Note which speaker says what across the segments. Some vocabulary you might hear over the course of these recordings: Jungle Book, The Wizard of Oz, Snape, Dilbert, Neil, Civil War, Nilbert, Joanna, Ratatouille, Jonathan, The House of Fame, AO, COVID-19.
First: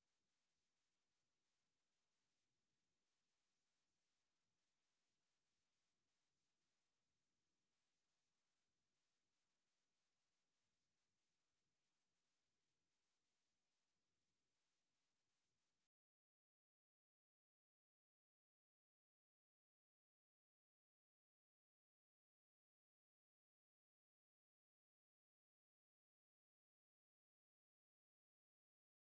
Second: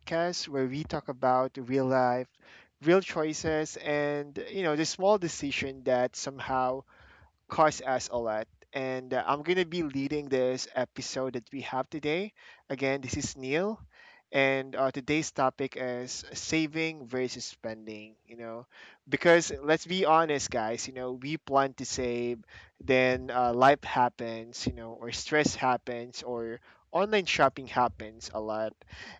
Speaker 1: podcast, where we talk about real life, real choices, and the small decision that somehow Cars as Olet, and I'm gonna be leading this episode that we have today. Again, this is Neil, and today's topic is saving versus spending. Because let's be honest, guys. We plan to save, then life happens. Or stress happens, or online shopping happens a lot.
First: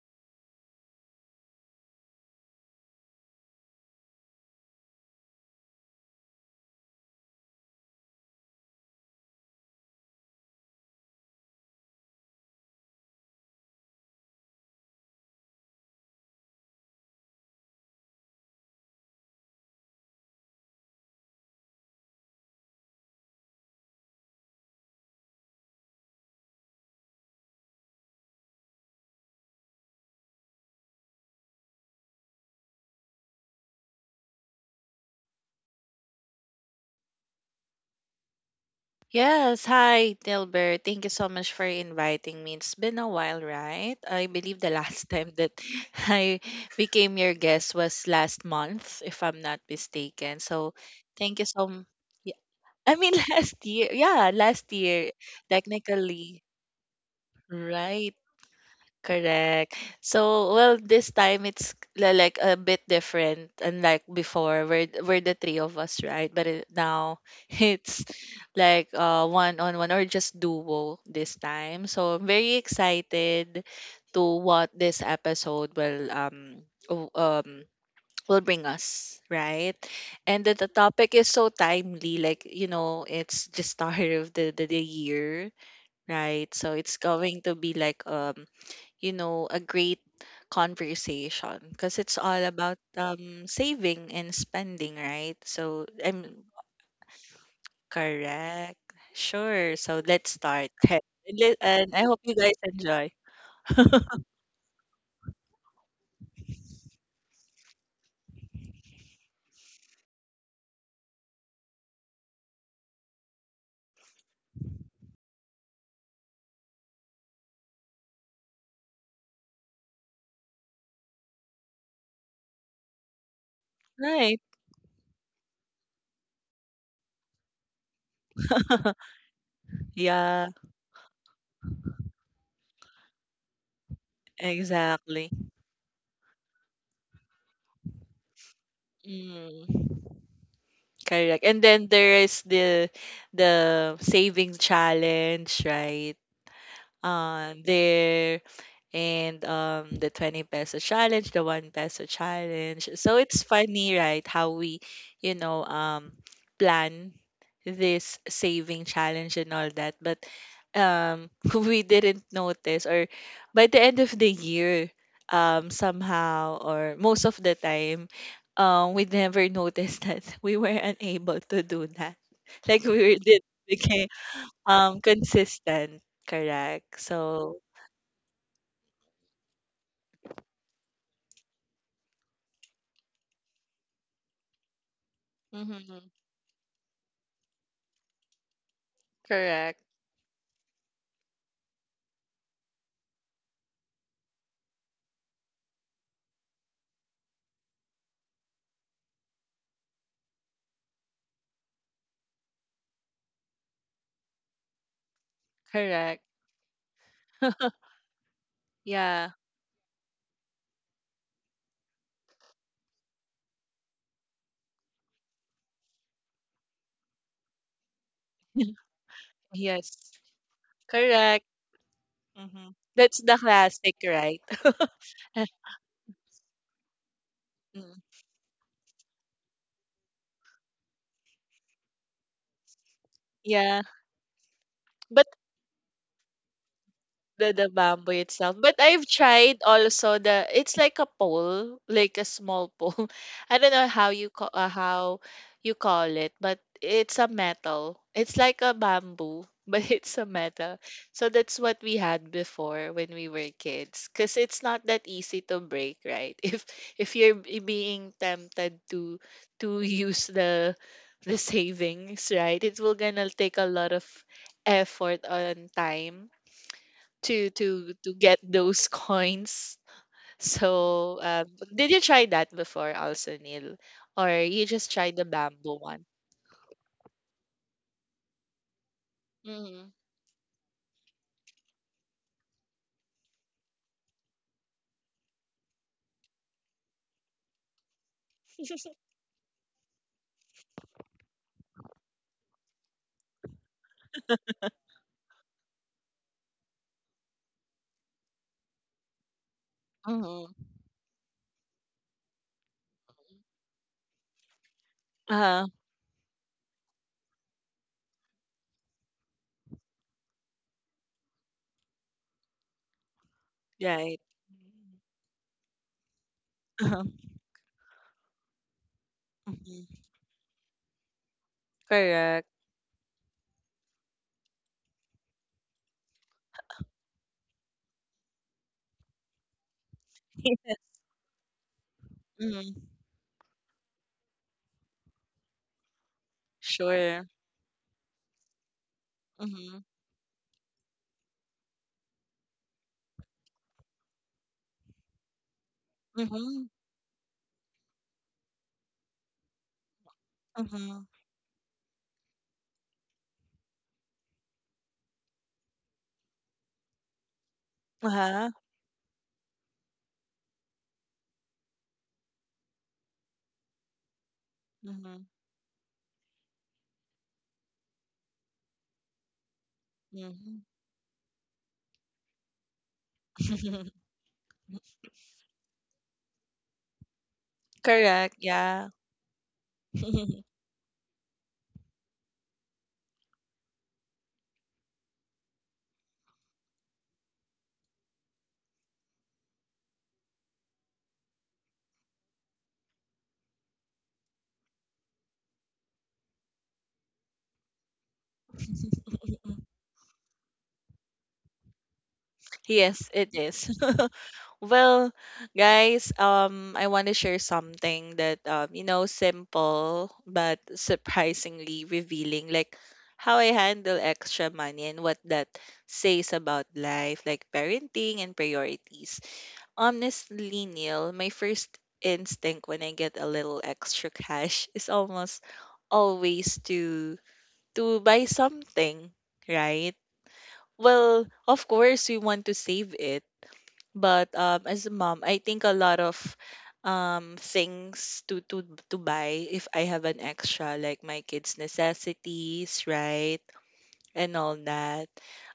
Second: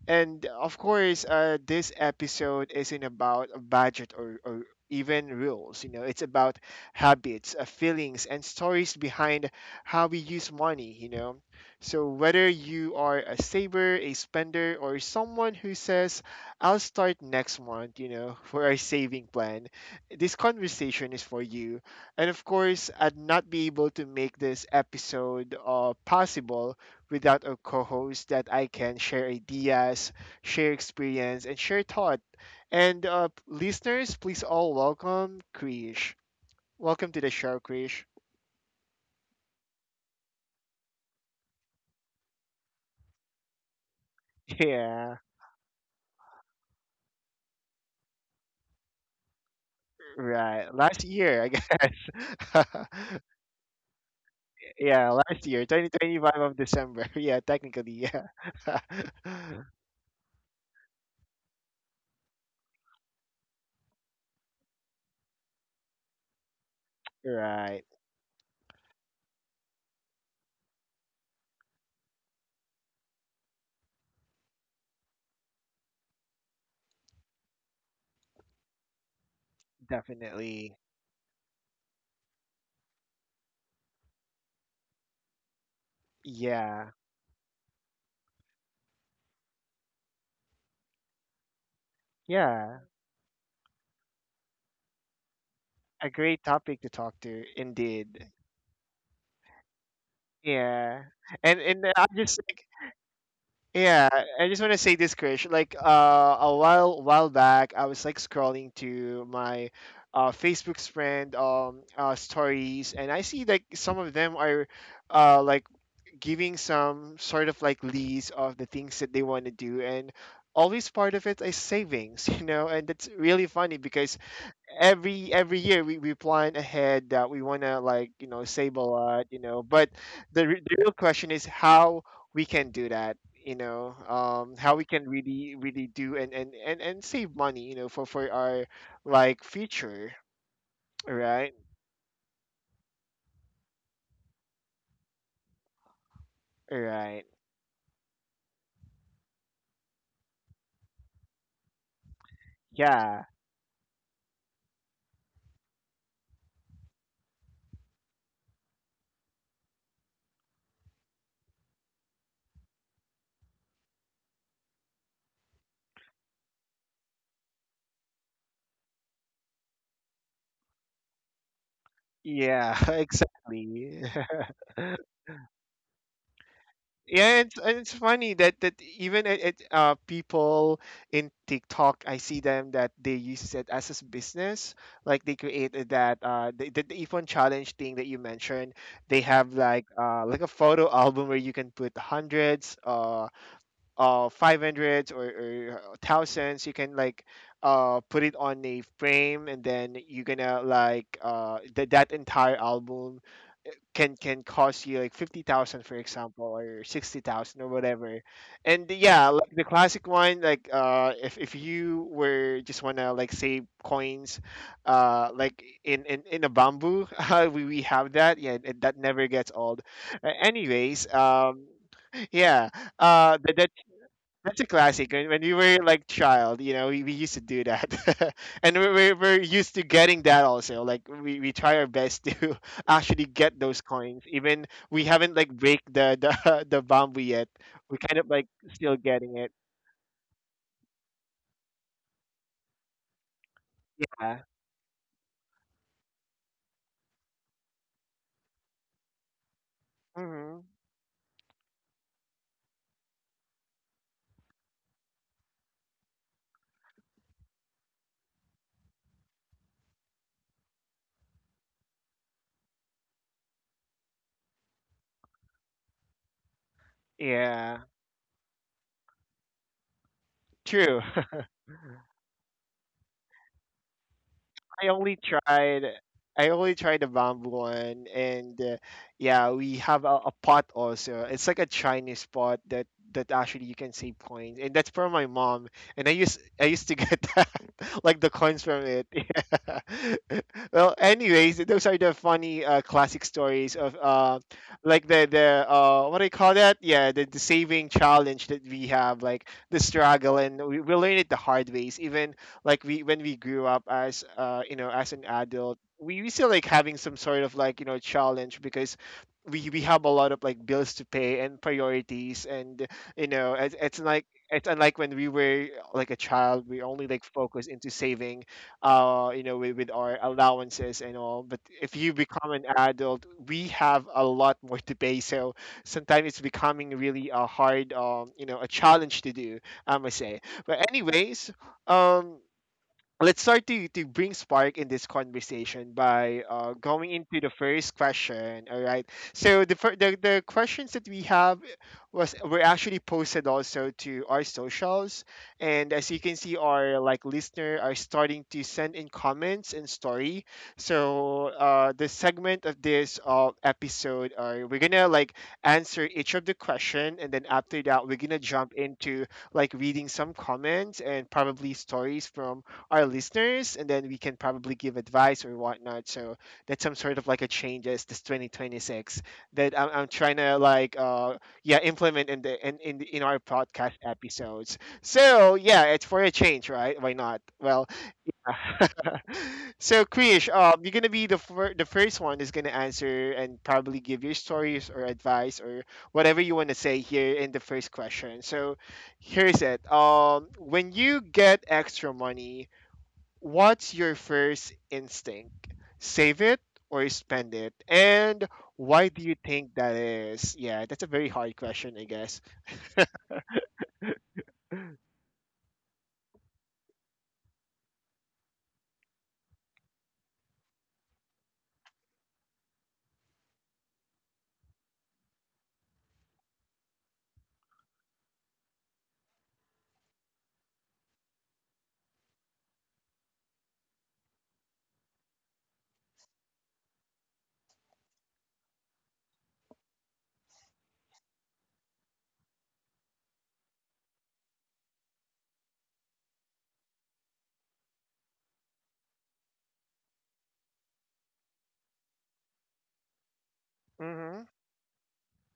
Speaker 1: And of course, this episode isn't about a budget or even rules. It's about habits, feelings, and stories behind how we use money. So, whether you are a saver, a spender, or someone who says, I'll start next month, for our saving plan, this conversation is for you. And of course, I'd not be able to make this episode possible without a co host that I can share ideas, share experience, and share thought. And listeners, please all welcome Krish. Welcome to the show, Krish.
Speaker 2: Yes, hi Dilbert. Thank you so much for inviting me. It's been a while, right? I believe the last
Speaker 1: Yeah,
Speaker 2: time that I became your guest was last month, if I'm not mistaken. So,
Speaker 1: right. Last
Speaker 2: thank
Speaker 1: year,
Speaker 2: you
Speaker 1: I
Speaker 2: so much.
Speaker 1: guess.
Speaker 2: I mean, last year. Yeah, last year,
Speaker 1: Yeah, last year, 2025
Speaker 2: technically.
Speaker 1: of December. Yeah, technically,
Speaker 2: Right.
Speaker 1: yeah.
Speaker 2: Correct. So, well, this time it's like a bit different, unlike before, we're the three of us, right? But now
Speaker 1: Right,
Speaker 2: it's like one on one or just duo this time. So I'm very excited to what this episode will o- um will bring us, right? And that the
Speaker 1: definitely.
Speaker 2: topic is so timely, like you know, it's the start of the year, right? So
Speaker 1: Yeah,
Speaker 2: it's going to be like you know, a great conversation because it's all about
Speaker 1: yeah.
Speaker 2: saving and spending, right? So
Speaker 1: A
Speaker 2: I'm
Speaker 1: great topic to talk to, indeed.
Speaker 2: correct. Sure. So let's start.
Speaker 1: Yeah,
Speaker 2: Li-
Speaker 1: and
Speaker 2: And I
Speaker 1: I
Speaker 2: hope you
Speaker 1: just
Speaker 2: guys
Speaker 1: like,
Speaker 2: enjoy.
Speaker 1: yeah, I just want to say this, Krish. Like a while back, I was like scrolling to my Facebook's friend stories, and I see like some of them are like giving some sort of like list of the things that they want to do, and always part of it is savings, and that's really funny because
Speaker 2: Right.
Speaker 1: every year we plan ahead that we want to like save a lot but
Speaker 2: Yeah,
Speaker 1: the real question is how we can do that how we can
Speaker 2: exactly.
Speaker 1: really do and save money for our like
Speaker 2: Mm,
Speaker 1: future,
Speaker 2: correct.
Speaker 1: right,
Speaker 2: And then there is the saving challenge, right?
Speaker 1: right,
Speaker 2: Uh, there the 20 peso challenge, the 1 peso challenge. So
Speaker 1: yeah,
Speaker 2: it's funny, right? How we, you know, um, plan this saving challenge and all that. But we didn't notice, or by the end of the year, somehow, or most of the time, we never noticed that we were unable to do that.
Speaker 1: yeah,
Speaker 2: Like we were- did
Speaker 1: exactly.
Speaker 2: became consistent, correct?
Speaker 1: Yeah,
Speaker 2: So.
Speaker 1: it's, and it's funny that even at it, people in TikTok, I see them that they use it as a business. Like they created
Speaker 2: Mhm.
Speaker 1: that the iPhone challenge thing that you mentioned. They have
Speaker 2: Correct,
Speaker 1: like a photo album where you can put hundreds, five hundreds, or thousands. You can like put it on a frame and then you're gonna like that entire album can cost you like 50,000 for
Speaker 2: correct.
Speaker 1: example or 60,000 or whatever. And yeah,
Speaker 2: Yeah.
Speaker 1: like the classic one like if you were just want to like save coins like in a bamboo we have that. Yeah, that never gets old.
Speaker 2: Yes.
Speaker 1: Anyways,
Speaker 2: Correct.
Speaker 1: yeah,
Speaker 2: Mhm. That's the
Speaker 1: the,
Speaker 2: classic, right?
Speaker 1: That's a classic. When we were like child, you know, we used to do that,
Speaker 2: Mm.
Speaker 1: and we're used to getting that also. Like we try our best to actually get
Speaker 2: Yeah.
Speaker 1: those coins. Even we haven't like break the the bamboo yet.
Speaker 2: The
Speaker 1: We
Speaker 2: bamboo
Speaker 1: kind of like
Speaker 2: itself. But
Speaker 1: still
Speaker 2: I've
Speaker 1: getting it.
Speaker 2: tried also the it's like a pole, like a small pole. I don't know
Speaker 1: Yeah.
Speaker 2: how you call it, but it's a metal. It's like a bamboo, but it's a
Speaker 1: Hmm.
Speaker 2: metal. So that's what we had before when we were kids, because it's not that easy to break, right? If you're being tempted to use the savings, right? It will gonna take a lot of effort on time to
Speaker 1: Yeah.
Speaker 2: to get those coins.
Speaker 1: True.
Speaker 2: So, did you try that before also, Neil? Or you
Speaker 1: I
Speaker 2: just tried
Speaker 1: only
Speaker 2: the bamboo
Speaker 1: tried
Speaker 2: one?
Speaker 1: I only tried the bamboo one and yeah we
Speaker 2: Mm-hmm.
Speaker 1: have a pot also, it's like a Chinese pot that actually you can save coins and that's from my mom and I used to get that like the coins from it. Yeah, well anyways those are the funny classic stories of like the what do you call that, yeah, the saving challenge that we have, like the struggle, and
Speaker 2: Mm-hmm.
Speaker 1: we learn it the hard ways. Even like we when we grew up as as an
Speaker 2: Uh,
Speaker 1: adult, we still like having some sort of like challenge because we have a lot of like bills to pay and priorities and you know it's
Speaker 2: right.
Speaker 1: like it's unlike when we were like a child, we
Speaker 2: Uh-huh.
Speaker 1: only like focus into saving you know with
Speaker 2: Hmm.
Speaker 1: our allowances and all. But if you
Speaker 2: Correct.
Speaker 1: become an adult we have a lot more to pay, so sometimes it's becoming really a hard you know a challenge to do, I must say. But anyways, um
Speaker 2: Yes. Mm-hmm.
Speaker 1: let's start to bring spark in this conversation by going
Speaker 2: Sure.
Speaker 1: into the first question. All right, so
Speaker 2: Mm-hmm.
Speaker 1: the questions that we have was were actually posted also to our socials, and as you can see
Speaker 2: Mm-hmm.
Speaker 1: our like listener are starting to send in comments and story.
Speaker 2: Mm-hmm.
Speaker 1: So the segment of this episode are we're gonna like answer each of the question and then after that we're gonna
Speaker 2: Uh-huh.
Speaker 1: jump into like reading some comments and probably stories from our listeners, and then we can probably give
Speaker 2: Mm-hmm.
Speaker 1: advice or whatnot. So that's some sort of like a changes this 2026 that I'm trying
Speaker 2: Mm-hmm.
Speaker 1: to like yeah implement in the in our podcast episodes. So yeah, it's for a change, right? Why not? Well,
Speaker 2: Correct. Yeah.
Speaker 1: so Krish, you're gonna be the first one is gonna answer and probably give your stories or advice or whatever you want to say here in the first question. So here's it. When you get extra money, what's your first instinct? Save it or spend it? And why do you think that is? Yeah, that's a very hard question, I guess.
Speaker 2: Yes, it is. Well, guys, I want to share something that you know, simple but surprisingly revealing, like how I handle extra money and what that says about life, like parenting and priorities. Honestly, Neil, my first instinct when I get a little extra cash is almost always to buy something, right? Well, of course we want to save it but as a mom, I think a lot of things to to buy if I have an extra, like my kids' necessities, right, and
Speaker 1: Mm-hmm.
Speaker 2: all that.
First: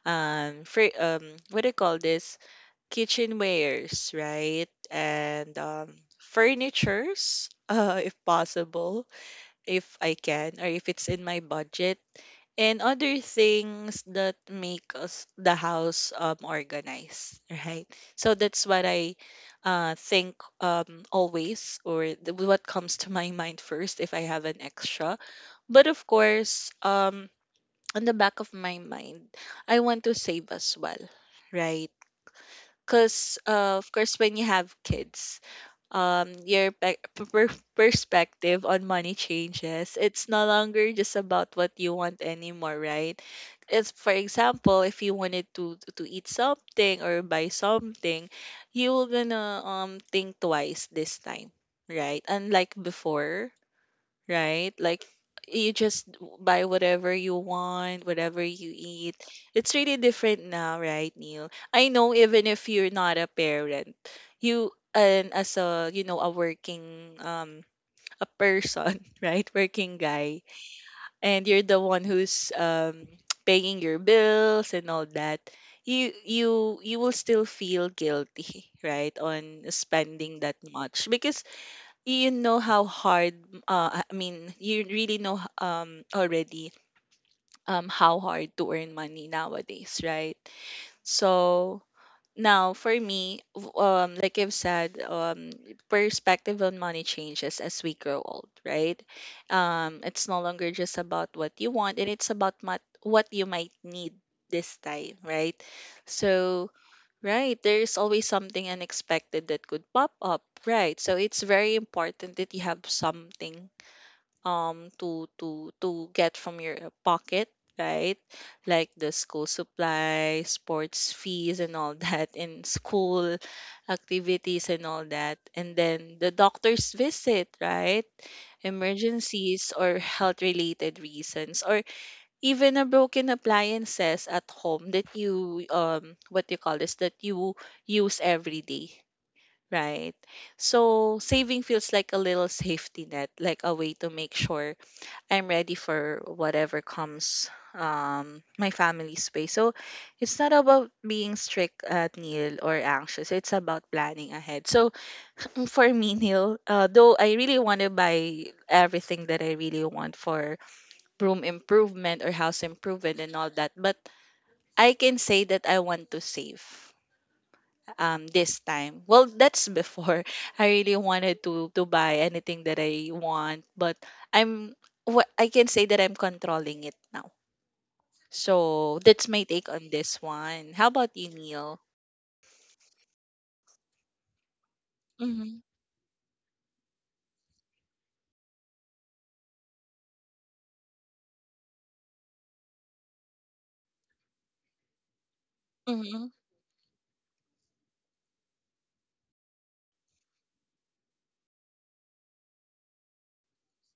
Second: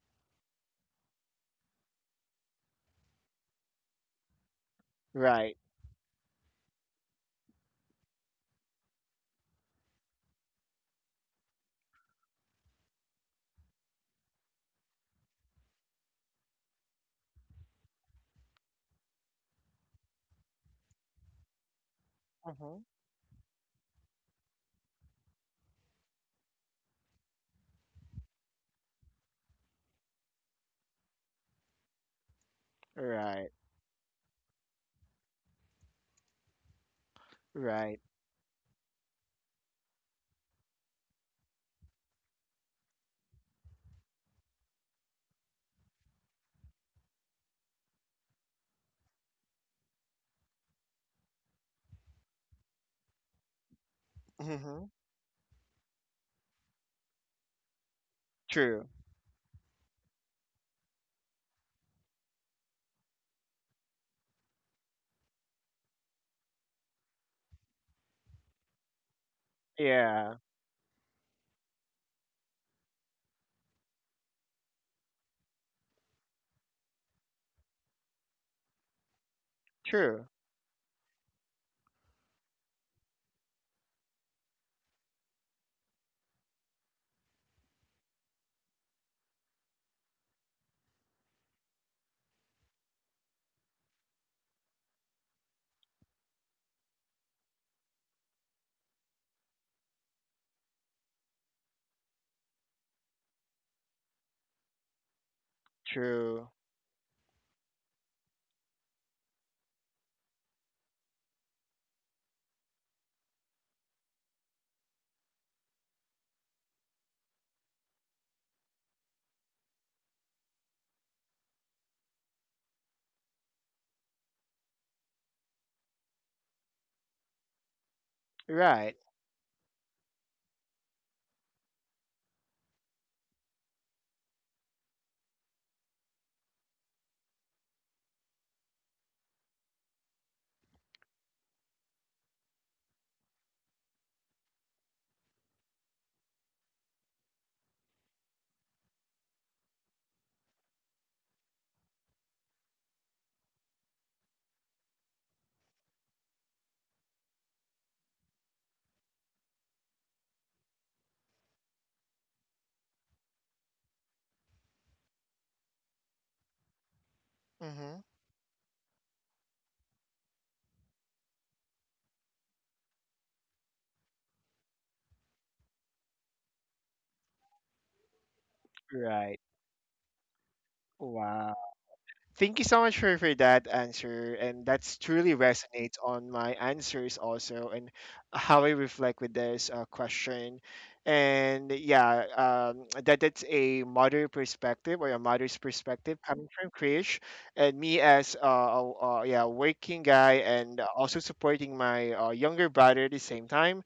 Speaker 2: For what do you call this? Kitchenwares, right, and
Speaker 1: Right.
Speaker 2: furnitures, if possible, if I can, or if it's in my budget, and other things that make us the house organized, right? So that's what I think, always, or what
Speaker 1: Mm-hmm.
Speaker 2: comes to my mind first if I have an extra. But of course on the back of my mind I want to save as well, right? Because
Speaker 1: Right.
Speaker 2: of course, when you have kids, your pe- p- per-
Speaker 1: Right.
Speaker 2: perspective on money changes. It's no longer just about what you want anymore, right? It's, for example, if you wanted to eat something or buy something, you're gonna think twice this time, right? Unlike before, right?
Speaker 1: Mm-hmm.
Speaker 2: Like you just buy whatever you want, whatever you
Speaker 1: True.
Speaker 2: eat. It's really different now, right, Neil? I know even if you're not a parent, you, and as a a working a person, right? Working
Speaker 1: Yeah.
Speaker 2: guy, and you're the one who's paying your bills and all that. You will still feel guilty, right, on
Speaker 1: True.
Speaker 2: spending that much because you know how hard, I mean, you really know, already, how hard to earn money nowadays, right? So now for me, like I've said, perspective on money changes as we grow old, right? Um, it's no longer just about what you want, and it's about what you might need this time, right?
Speaker 1: True.
Speaker 2: So right. There's always something unexpected that could pop up. Right. So it's very important that you have something to to get from your pocket, right? Like the school supplies, sports fees and all that, and school activities and all that. And then the doctor's visit, right?
Speaker 1: Right.
Speaker 2: Emergencies or health related reasons, or even a broken appliances at home that you what do you call this, that you use every day, right? So saving feels like a little safety net, like a way to make sure I'm ready for whatever comes my family's way. So it's not about being strict at Neil or anxious, it's about planning ahead. So for me, Neil, though I really want to buy everything that I really want for room improvement or house improvement and all that. But I can say that I want to save
Speaker 1: Mm-hmm.
Speaker 2: this time. Well, that's before, I really wanted to buy anything that I want, but I'm what I can say that I'm controlling it now. So that's
Speaker 1: Right.
Speaker 2: my take on this one. How about you,
Speaker 1: Wow.
Speaker 2: Neil?
Speaker 1: Thank you so much for that answer. And that's truly
Speaker 2: Mm-hmm.
Speaker 1: resonates on my answers also and how I reflect with this question. And yeah, that that's a mother perspective or a mother's perspective
Speaker 2: Mm-hmm.
Speaker 1: coming from Krish and me as yeah, working guy and also supporting my younger brother at the same time.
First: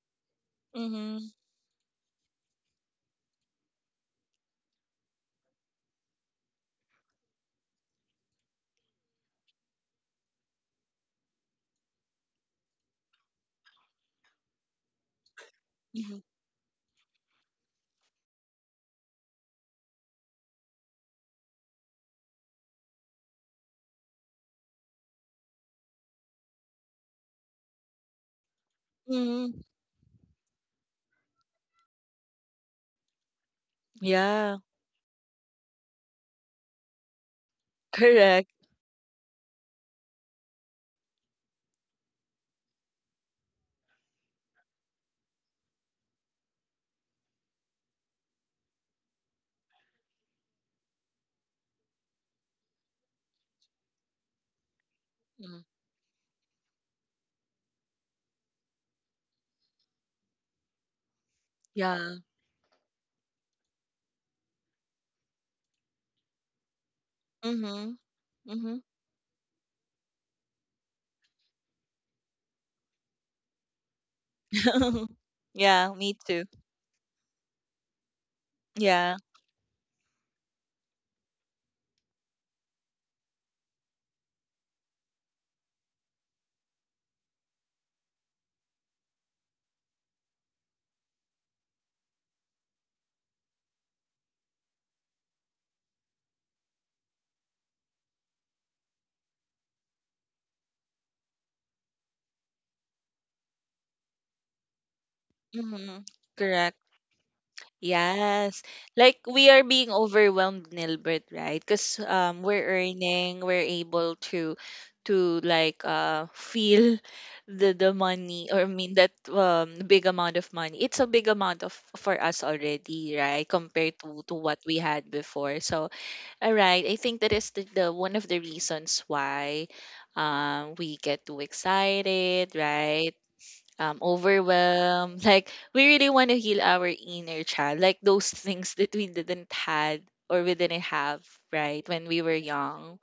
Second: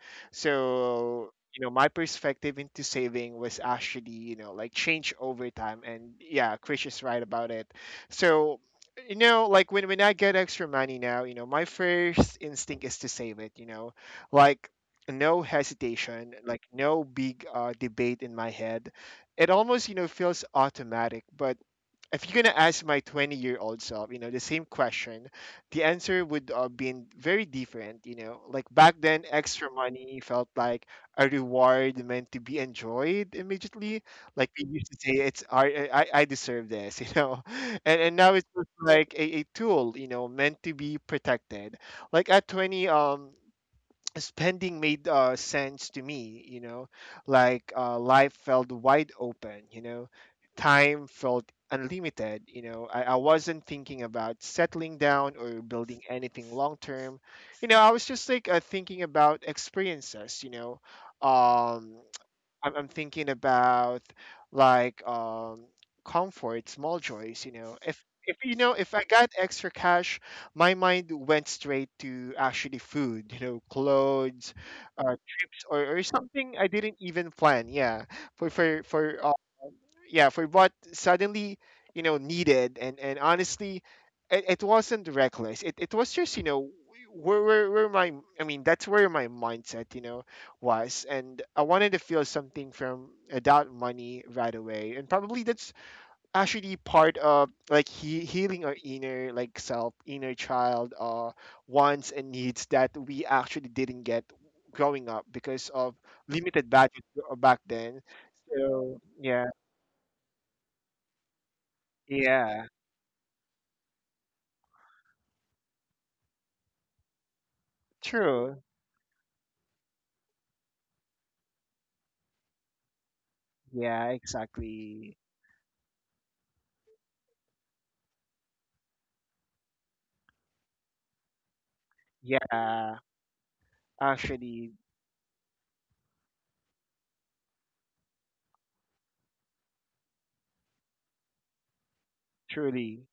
Speaker 2: Mm-hmm.
Speaker 1: So, you know, my perspective into saving was actually, you know, like change over time. And yeah, Krish is right about it so, you know, like when I get extra money now, you know, my first instinct is to save it, you know. Like no
Speaker 2: Mm-hmm.
Speaker 1: hesitation, like no big debate in my head. It almost, you know, feels automatic, but if you're gonna ask my 20-year-old self, you know, the same question, the answer would have been very different. You know, like back then,
Speaker 2: Hmm.
Speaker 1: extra money felt like a reward meant to be enjoyed immediately. Like we
Speaker 2: Yeah.
Speaker 1: used to say, it's our, I deserve this, you know, and now it's
Speaker 2: Correct.
Speaker 1: just like a tool, you know, meant to be protected. Like at 20, spending made sense to me, you know, like life felt wide open, you know, time felt unlimited, you know, I wasn't thinking about settling down or
Speaker 2: Mm.
Speaker 1: building anything long term, you know, I was just like thinking about experiences, you know, um
Speaker 2: Yeah.
Speaker 1: I'm thinking about like comfort, small joys. You know,
Speaker 2: Mm-hmm. Mm-hmm.
Speaker 1: if I got extra cash, my mind went straight to actually food. You know, clothes, uh,
Speaker 2: Yeah,
Speaker 1: or
Speaker 2: me too.
Speaker 1: something I didn't even plan. Yeah, for for
Speaker 2: Yeah.
Speaker 1: for yeah for what suddenly, you know, needed. And honestly it, it wasn't reckless, it was just, you know, where my, I mean, that's where my mindset, you know, was, and I wanted to feel something from without money right away, and probably that's actually part of like healing our inner like self inner child wants and needs that we actually didn't get growing up because of
Speaker 2: Mhm.
Speaker 1: limited
Speaker 2: Correct.
Speaker 1: budget back then.
Speaker 2: Yes.
Speaker 1: So
Speaker 2: Like
Speaker 1: yeah,
Speaker 2: we are being overwhelmed, Nilbert, right? Because
Speaker 1: yeah.
Speaker 2: we're earning, we're able to like feel the
Speaker 1: True.
Speaker 2: money, or I mean that big amount of money. It's a big amount of for us already, right? Compared
Speaker 1: Yeah,
Speaker 2: to what we
Speaker 1: exactly.
Speaker 2: had before. So all right, I think that is the one of the reasons why we get too excited,
Speaker 1: Yeah,
Speaker 2: right?
Speaker 1: actually,
Speaker 2: Overwhelmed. Like we really want to heal our inner child, like those things that we didn't had or we didn't have, right? When we were
Speaker 1: truly.
Speaker 2: young,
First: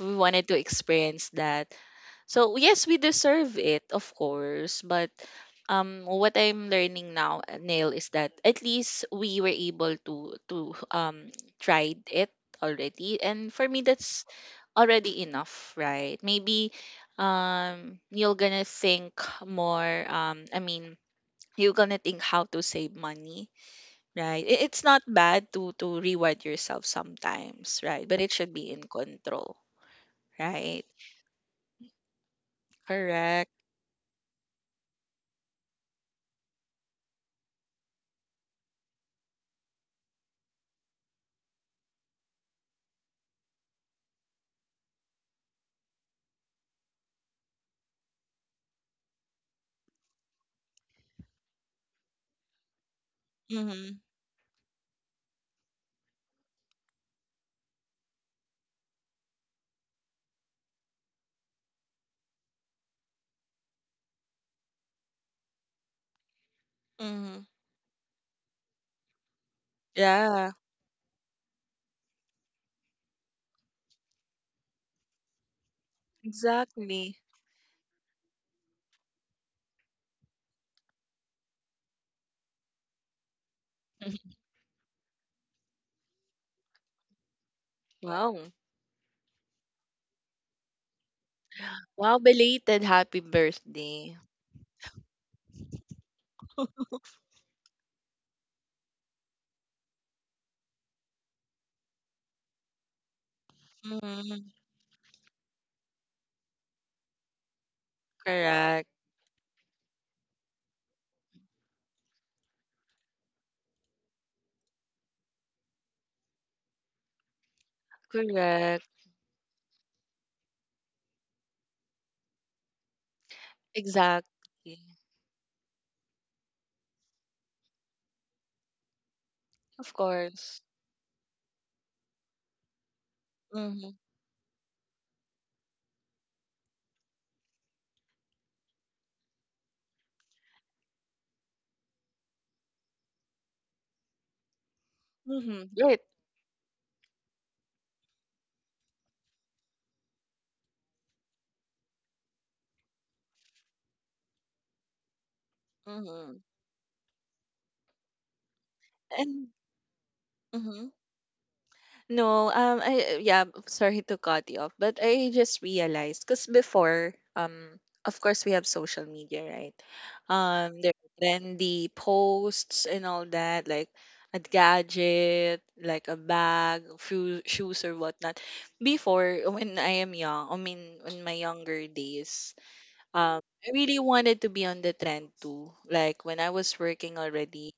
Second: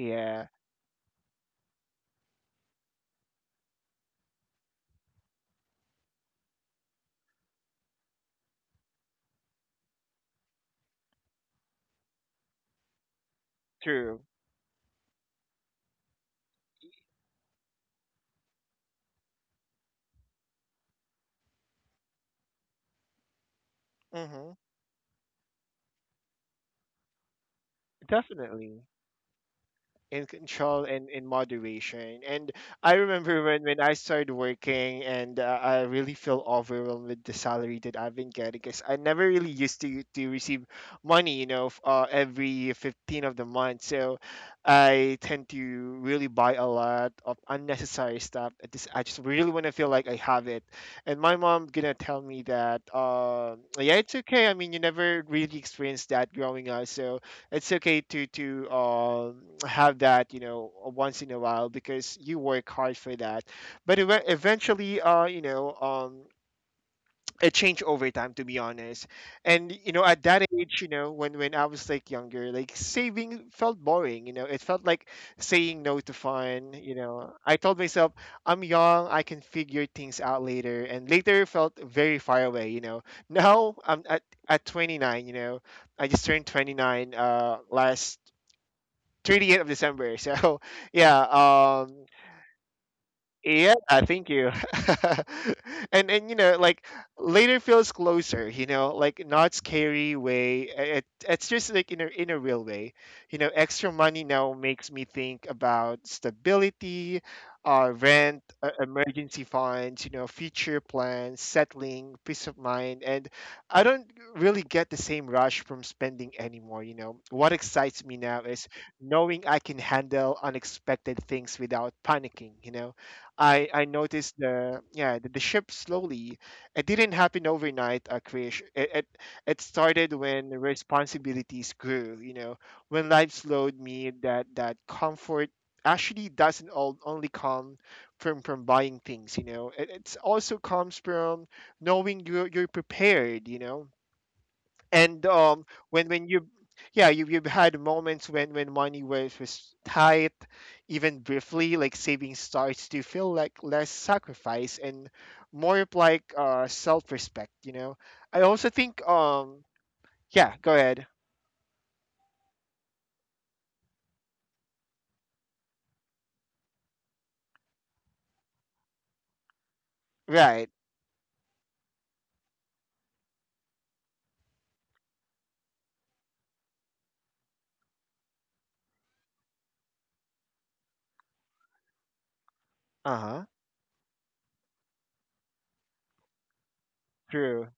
Speaker 2: we wanted to experience that. So yes, we deserve it, of course. But what I'm learning now, Neil, is that at least we were able to tried it already, and for me,
Speaker 1: true.
Speaker 2: that's already enough, right? Maybe you're gonna think more, I mean, you're gonna think how to save money, right?
Speaker 1: Hmm.
Speaker 2: It's not bad to reward yourself sometimes, right? But it should be in
Speaker 1: Definitely
Speaker 2: control,
Speaker 1: in
Speaker 2: right?
Speaker 1: control and in moderation. And I remember
Speaker 2: Correct.
Speaker 1: when I started working and I really feel overwhelmed with the salary that I've been getting because I never really used to receive money, you know, every 15th of the month. So I tend to really buy a lot of unnecessary stuff. I just really want to feel like I have it. And my mom gonna tell me that, yeah,
Speaker 2: Mm-hmm.
Speaker 1: it's okay. I mean, you never really experienced that growing up. So it's okay to have that, you know, once in a while, because you work hard for that. But eventually
Speaker 2: Mm-hmm.
Speaker 1: it changed over time, to be honest. And you know, at that
Speaker 2: Yeah,
Speaker 1: age, you know, when I was like younger, like saving felt boring, you know, it felt like saying no to fun. You
Speaker 2: exactly.
Speaker 1: know, I told myself I'm young, I can figure things out later, and later felt very far away, you know. Now I'm at 29, you know, I just turned 29 last
Speaker 2: Wow.
Speaker 1: 30th of December. So yeah, um,
Speaker 2: Wow, belated happy
Speaker 1: yeah,
Speaker 2: birthday.
Speaker 1: thank you. And you know, like later feels closer, you know, like not scary way. It's just like in a real way. You know, extra money
Speaker 2: Mm,
Speaker 1: now makes me think about stability, rent,
Speaker 2: correct.
Speaker 1: emergency funds, you know, future plans, settling, peace of mind, and I don't really get the same rush from spending anymore, you know. What excites me now is
Speaker 2: Correct.
Speaker 1: knowing I can handle unexpected things without panicking, you know. I noticed the
Speaker 2: Exactly.
Speaker 1: yeah the, the shift slowly. It didn't happen overnight, Krish. It
Speaker 2: Of
Speaker 1: started when
Speaker 2: course.
Speaker 1: responsibilities grew. You know, when life slowed
Speaker 2: Mm-hmm.
Speaker 1: me, that comfort actually doesn't only come from buying things. You know, it it's also comes from knowing you're prepared. You know. and
Speaker 2: Mm-hmm.
Speaker 1: um when you, you've had moments when money was tight, even briefly. Like saving starts to feel like less sacrifice and more of like
Speaker 2: Mm-hmm.
Speaker 1: self-respect, you know. I also think,
Speaker 2: And
Speaker 1: yeah, go
Speaker 2: mhm.
Speaker 1: ahead.
Speaker 2: No, I, yeah, sorry to cut you off, but I just realized because before, of course we have social media, right?
Speaker 1: Right.
Speaker 2: There are trendy posts and all that, like a gadget, like a bag, shoes or whatnot. Before, when I am young, I mean, in my younger days, um,
Speaker 1: Uh-huh.
Speaker 2: I really wanted to be on the trend too. Like when I was working
Speaker 1: True.
Speaker 2: already,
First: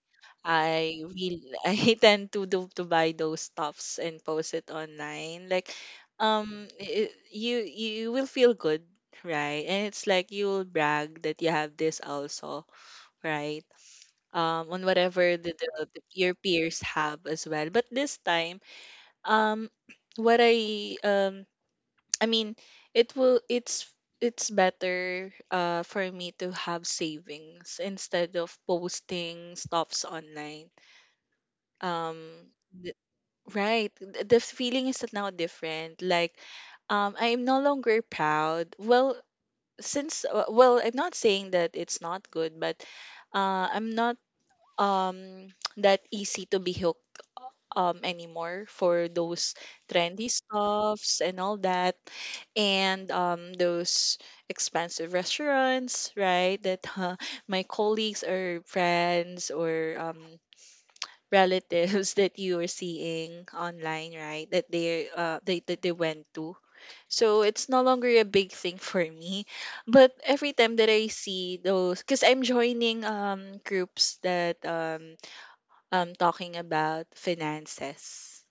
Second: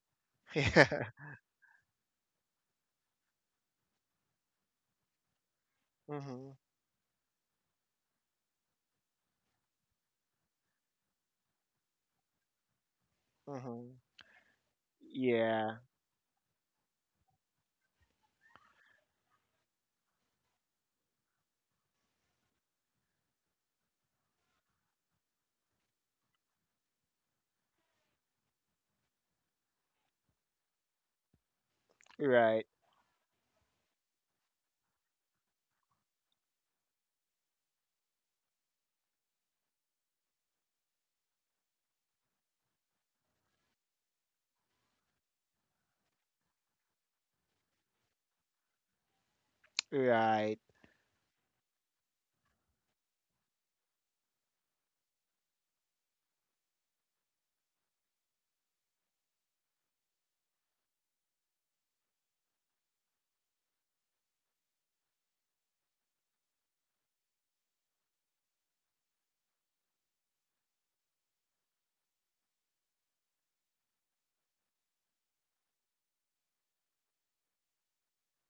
Speaker 2: I
Speaker 1: Yeah.
Speaker 2: really I tend to do to buy those stuffs and post it online. Like,
Speaker 1: Mm-hmm,
Speaker 2: it, you will feel good, right? And it's like you'll brag that you have this also, right?
Speaker 1: mm-hmm.
Speaker 2: On whatever
Speaker 1: Yeah.
Speaker 2: the your peers have as well. But this time, um, what I mean, it will it's better for me to have savings instead of posting stuffs online. Um
Speaker 1: Right,
Speaker 2: th- right, the feeling is now different. Like I am no longer proud. Well, since well, I'm not saying that it's not good, but I'm not um that easy to be hooked anymore for those trendy
Speaker 1: right,
Speaker 2: stuffs and all that, and those expensive restaurants, right, that my colleagues or friends or relatives that you are seeing online, right, that they that they went to. So it's no longer a big thing for me, but every time that I see those, because I'm joining groups that talking about finances,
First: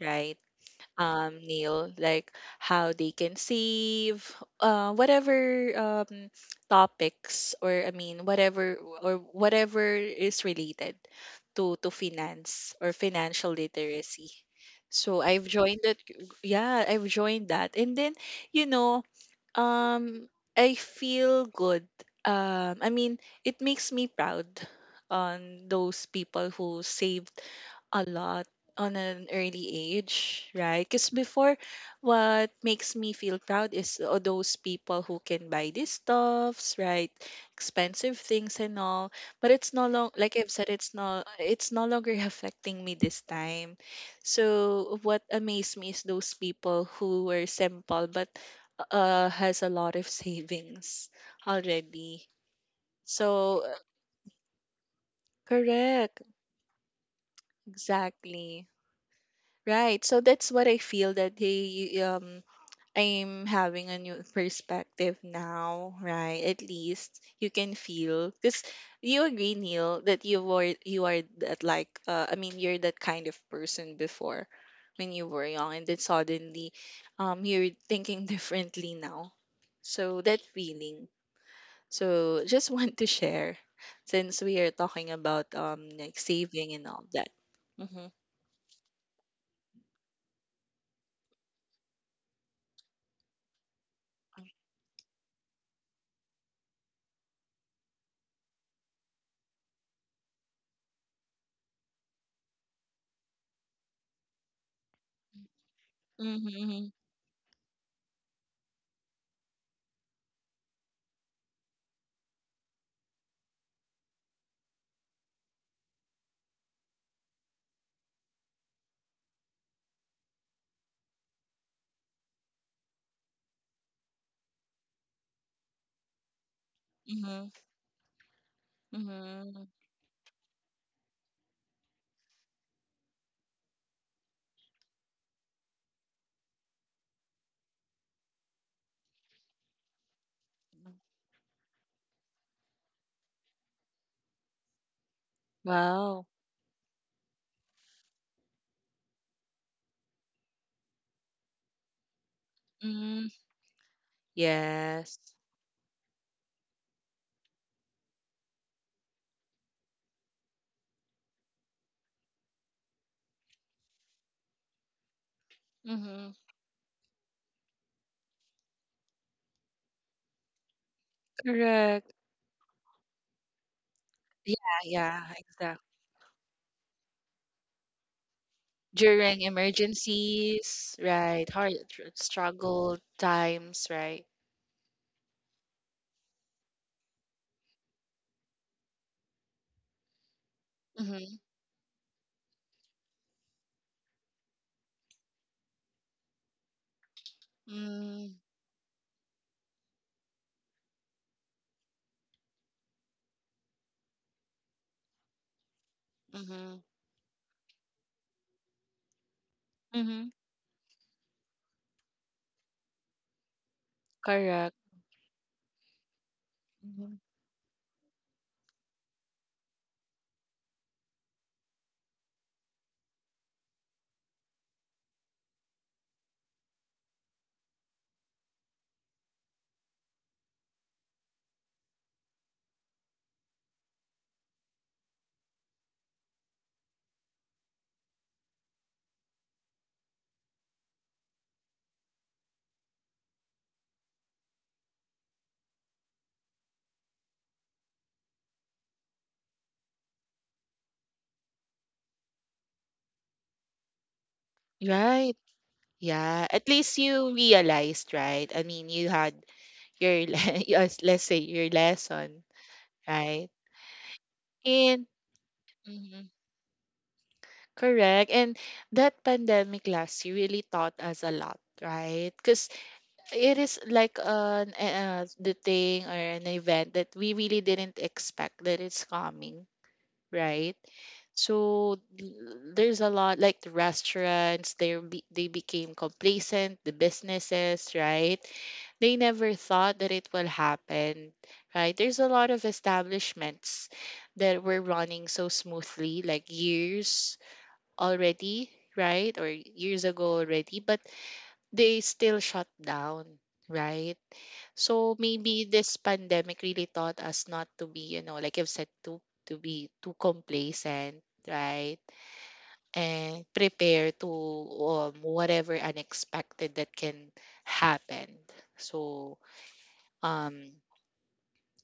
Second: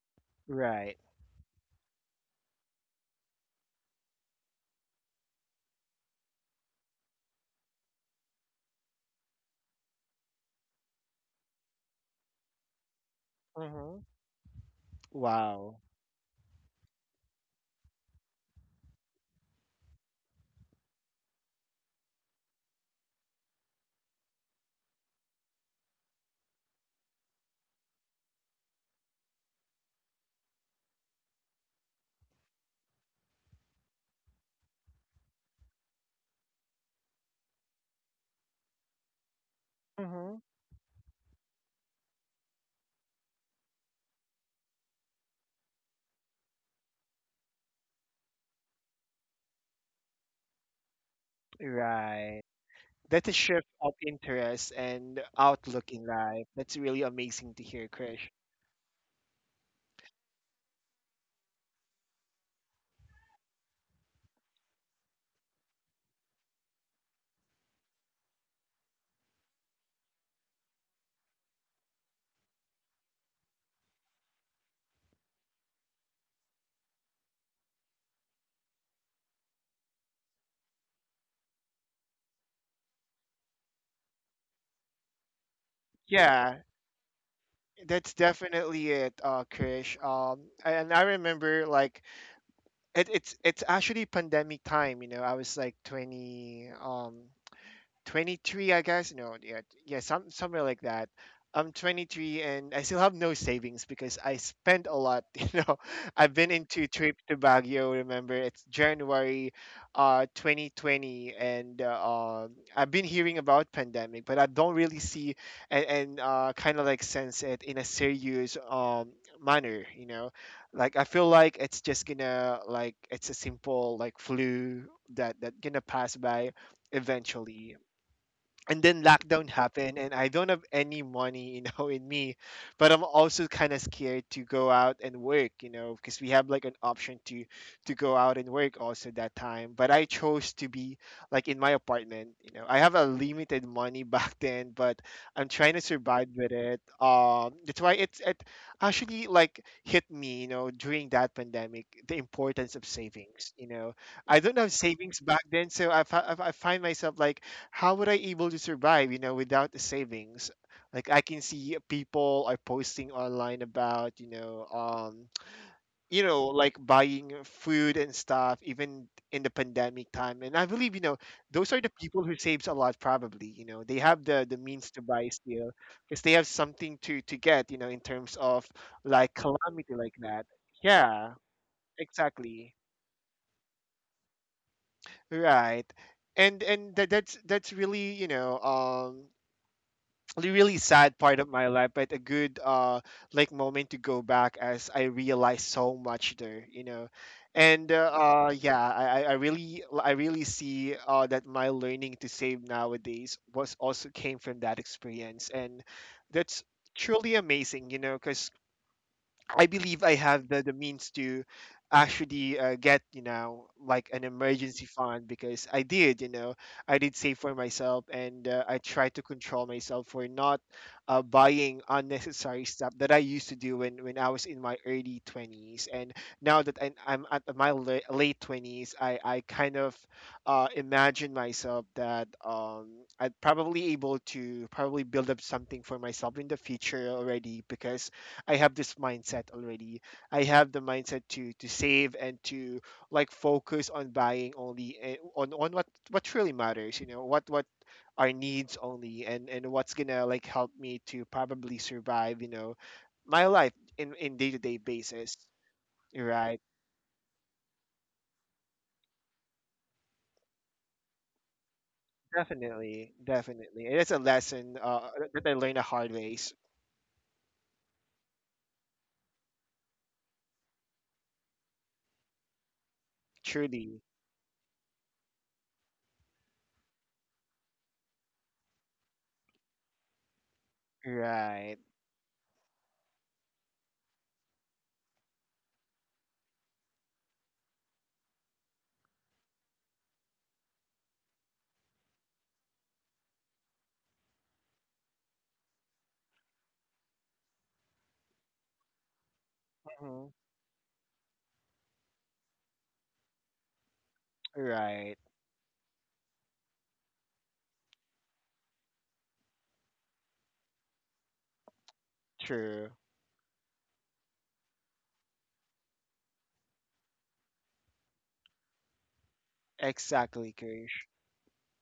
Speaker 2: right?
Speaker 1: right.
Speaker 2: Neil, like how they can save, whatever um, topics, or I mean whatever, or whatever is related to finance or financial
Speaker 1: Mm-hmm.
Speaker 2: literacy. So I've
Speaker 1: Wow.
Speaker 2: joined that. Yeah, I've joined that, and then you know, um, I feel good. I mean, it makes me proud on those people who save a lot on an early age, right? Because before, what makes me feel proud is all those people who can buy these stuffs, right? Expensive things and all. But it's no long,
Speaker 1: Mm-hmm.
Speaker 2: like I've said, it's it's no longer affecting me this time. So what amazed me is those people who were simple but has a lot of savings already.
Speaker 1: Right. That's a
Speaker 2: So
Speaker 1: shift of interest and outlook in
Speaker 2: correct,
Speaker 1: life. That's really amazing to hear, Krish.
Speaker 2: exactly. Right. So that's what I feel that they I'm having a new perspective now, right? At least you can feel because you agree, Neil, that you are that like you're that kind of person before when you were young and then suddenly you're thinking differently now. So that feeling. So just want to share since we are talking about like
Speaker 1: Yeah,
Speaker 2: saving and all that. Mm-hmm.
Speaker 1: that's definitely it, Krish. And I remember, like, it's actually pandemic time. You know, I was like 20. 23, I guess. No, yeah, yeah, some somewhere like that. I'm 23 and I still have no savings because I spent a lot. You know, I've
Speaker 2: Mm-hmm.
Speaker 1: been into trip to Baguio. Remember, it's January 2020, and I've been hearing about pandemic, but I don't really see and kind of like sense it in a serious manner, you know. Like, I feel like it's just gonna like it's a simple like flu that gonna pass by
Speaker 2: Mm-hmm.
Speaker 1: eventually. And then lockdown
Speaker 2: Mhm.
Speaker 1: happened and I don't have any money, you know, in me. But I'm also kind of scared to go out and work, you know, because we have like an option to go out and work also that time, but I chose to be like in my apartment, you know. I have a limited money back then, but I'm trying to
Speaker 2: Wow.
Speaker 1: survive with it. That's why it actually like hit me, you know, during that pandemic, the importance of
Speaker 2: Mhm.
Speaker 1: savings, you know. I don't have
Speaker 2: Yes.
Speaker 1: savings back then, so I find myself like, how would I able to survive, you know, without the savings? Like, I can see people are posting online about, you
Speaker 2: Mhm.
Speaker 1: know, like buying food and stuff, even in the pandemic time. And I believe, you know, those are the
Speaker 2: Correct.
Speaker 1: people who saves a lot, probably, you know. They have the
Speaker 2: Yeah,
Speaker 1: means to buy
Speaker 2: yeah,
Speaker 1: still
Speaker 2: exactly.
Speaker 1: because they have something to get, you know, in terms of like
Speaker 2: During
Speaker 1: calamity like that.
Speaker 2: emergencies,
Speaker 1: Yeah,
Speaker 2: right? Hard
Speaker 1: exactly.
Speaker 2: struggle times, right?
Speaker 1: Right. And that's really, you know, the really sad
Speaker 2: Mhm.
Speaker 1: part of my life, but a good like moment to go back as I realized so much there, you know. And
Speaker 2: Mm,
Speaker 1: yeah, I really I really see that my learning to save nowadays was also came from that experience, and that's
Speaker 2: mhm.
Speaker 1: truly amazing, you know, because I believe I
Speaker 2: Mhm.
Speaker 1: have the means to actually get, you know, like an
Speaker 2: Correct.
Speaker 1: emergency fund, because I did, you know, I
Speaker 2: Mhm.
Speaker 1: did save for myself. And I tried to control myself for not buying unnecessary stuff that I used to do when I was in my early 20s. And now that I'm at my late 20s, I kind of imagine myself that I'd probably able to probably build up something for myself in the future already, because I have this mindset already. I have the mindset to save and to like focus on buying only on what really matters. You know, what our needs only, and what's gonna like help me to probably survive. You know, my life in day to day
Speaker 2: Right.
Speaker 1: basis.
Speaker 2: Yeah.
Speaker 1: Right.
Speaker 2: At least you realized, right? I mean, you had your, yes, let's say, your lesson,
Speaker 1: Definitely.
Speaker 2: right?
Speaker 1: Definitely. It is a lesson,
Speaker 2: And
Speaker 1: that I learned the hard
Speaker 2: mhm.
Speaker 1: ways.
Speaker 2: Correct. And that pandemic last year really taught us a lot, right? Because it is
Speaker 1: Truly.
Speaker 2: like an the thing or an event that we really didn't expect that it's coming, right?
Speaker 1: Right.
Speaker 2: So there's a lot like the restaurants, they became complacent, the businesses, right? They never thought that it will happen, right? There's a lot of establishments that were running so smoothly, like years already, right? Or years
Speaker 1: Hmm.
Speaker 2: ago already, but they still shut down, right? So
Speaker 1: Right.
Speaker 2: maybe this pandemic really taught us not to be, you know, like I've said, to be too complacent, right?
Speaker 1: True.
Speaker 2: And prepare to whatever unexpected that can happen. So
Speaker 1: Exactly,
Speaker 2: um
Speaker 1: Krish.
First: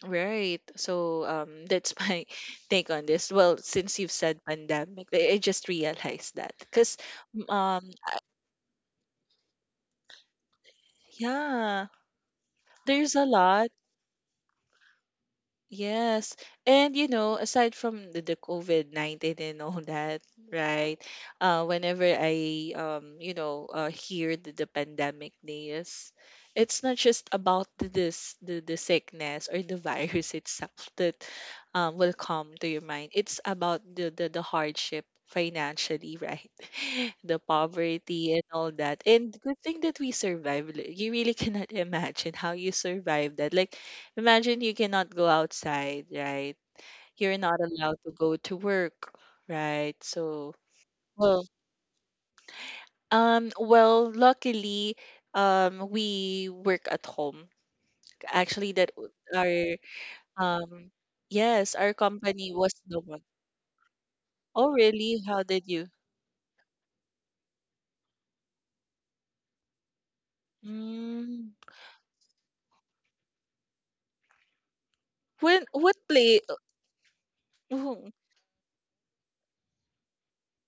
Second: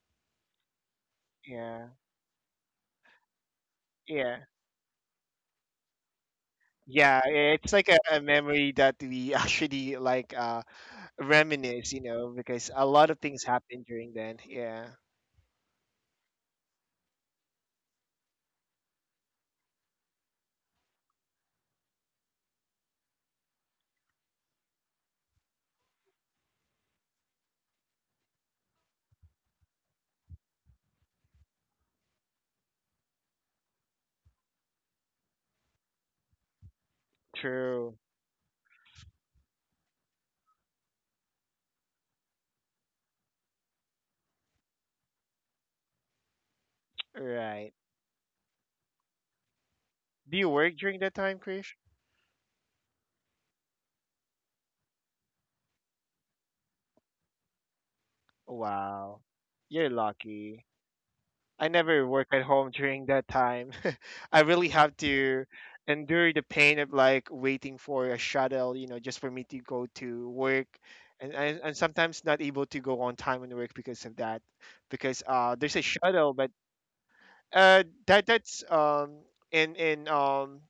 Speaker 2: right. So
Speaker 1: Yeah.
Speaker 2: that's my take on this. Well, since you've
Speaker 1: Yeah.
Speaker 2: said pandemic, I just realized that because
Speaker 1: Yeah, it's like a memory that we actually like
Speaker 2: yeah,
Speaker 1: reminisce, you know, because a lot
Speaker 2: there's
Speaker 1: of
Speaker 2: a
Speaker 1: things
Speaker 2: lot.
Speaker 1: happened during then. Yeah,
Speaker 2: Yes. And you know, aside from the COVID-19 and all that, right? Whenever I you know, hear the pandemic news, it's not just about the sickness or the virus itself that will come to your mind. It's about the hardship financially, right? The
Speaker 1: true.
Speaker 2: poverty and all that. And good thing that we survived. You really cannot imagine how you survived that. Like, imagine you cannot go outside, right? You're not
Speaker 1: Right.
Speaker 2: allowed to go to work, right?
Speaker 1: Do you
Speaker 2: So,
Speaker 1: work during that time,
Speaker 2: well,
Speaker 1: Krish?
Speaker 2: well, luckily, we work at home. Actually, that
Speaker 1: Wow,
Speaker 2: w-
Speaker 1: you're
Speaker 2: our
Speaker 1: lucky.
Speaker 2: um,
Speaker 1: I
Speaker 2: yes, our
Speaker 1: never work at
Speaker 2: company
Speaker 1: home
Speaker 2: was the
Speaker 1: during
Speaker 2: one.
Speaker 1: that time. I really
Speaker 2: Oh,
Speaker 1: have
Speaker 2: really? How
Speaker 1: to
Speaker 2: did you?
Speaker 1: endure the pain of like waiting for a shuttle, you know, just for me to go to work. And,
Speaker 2: Mm.
Speaker 1: and, and sometimes not able to go on time on work because of that, because
Speaker 2: When
Speaker 1: there's a
Speaker 2: what
Speaker 1: shuttle,
Speaker 2: play?
Speaker 1: but that that's in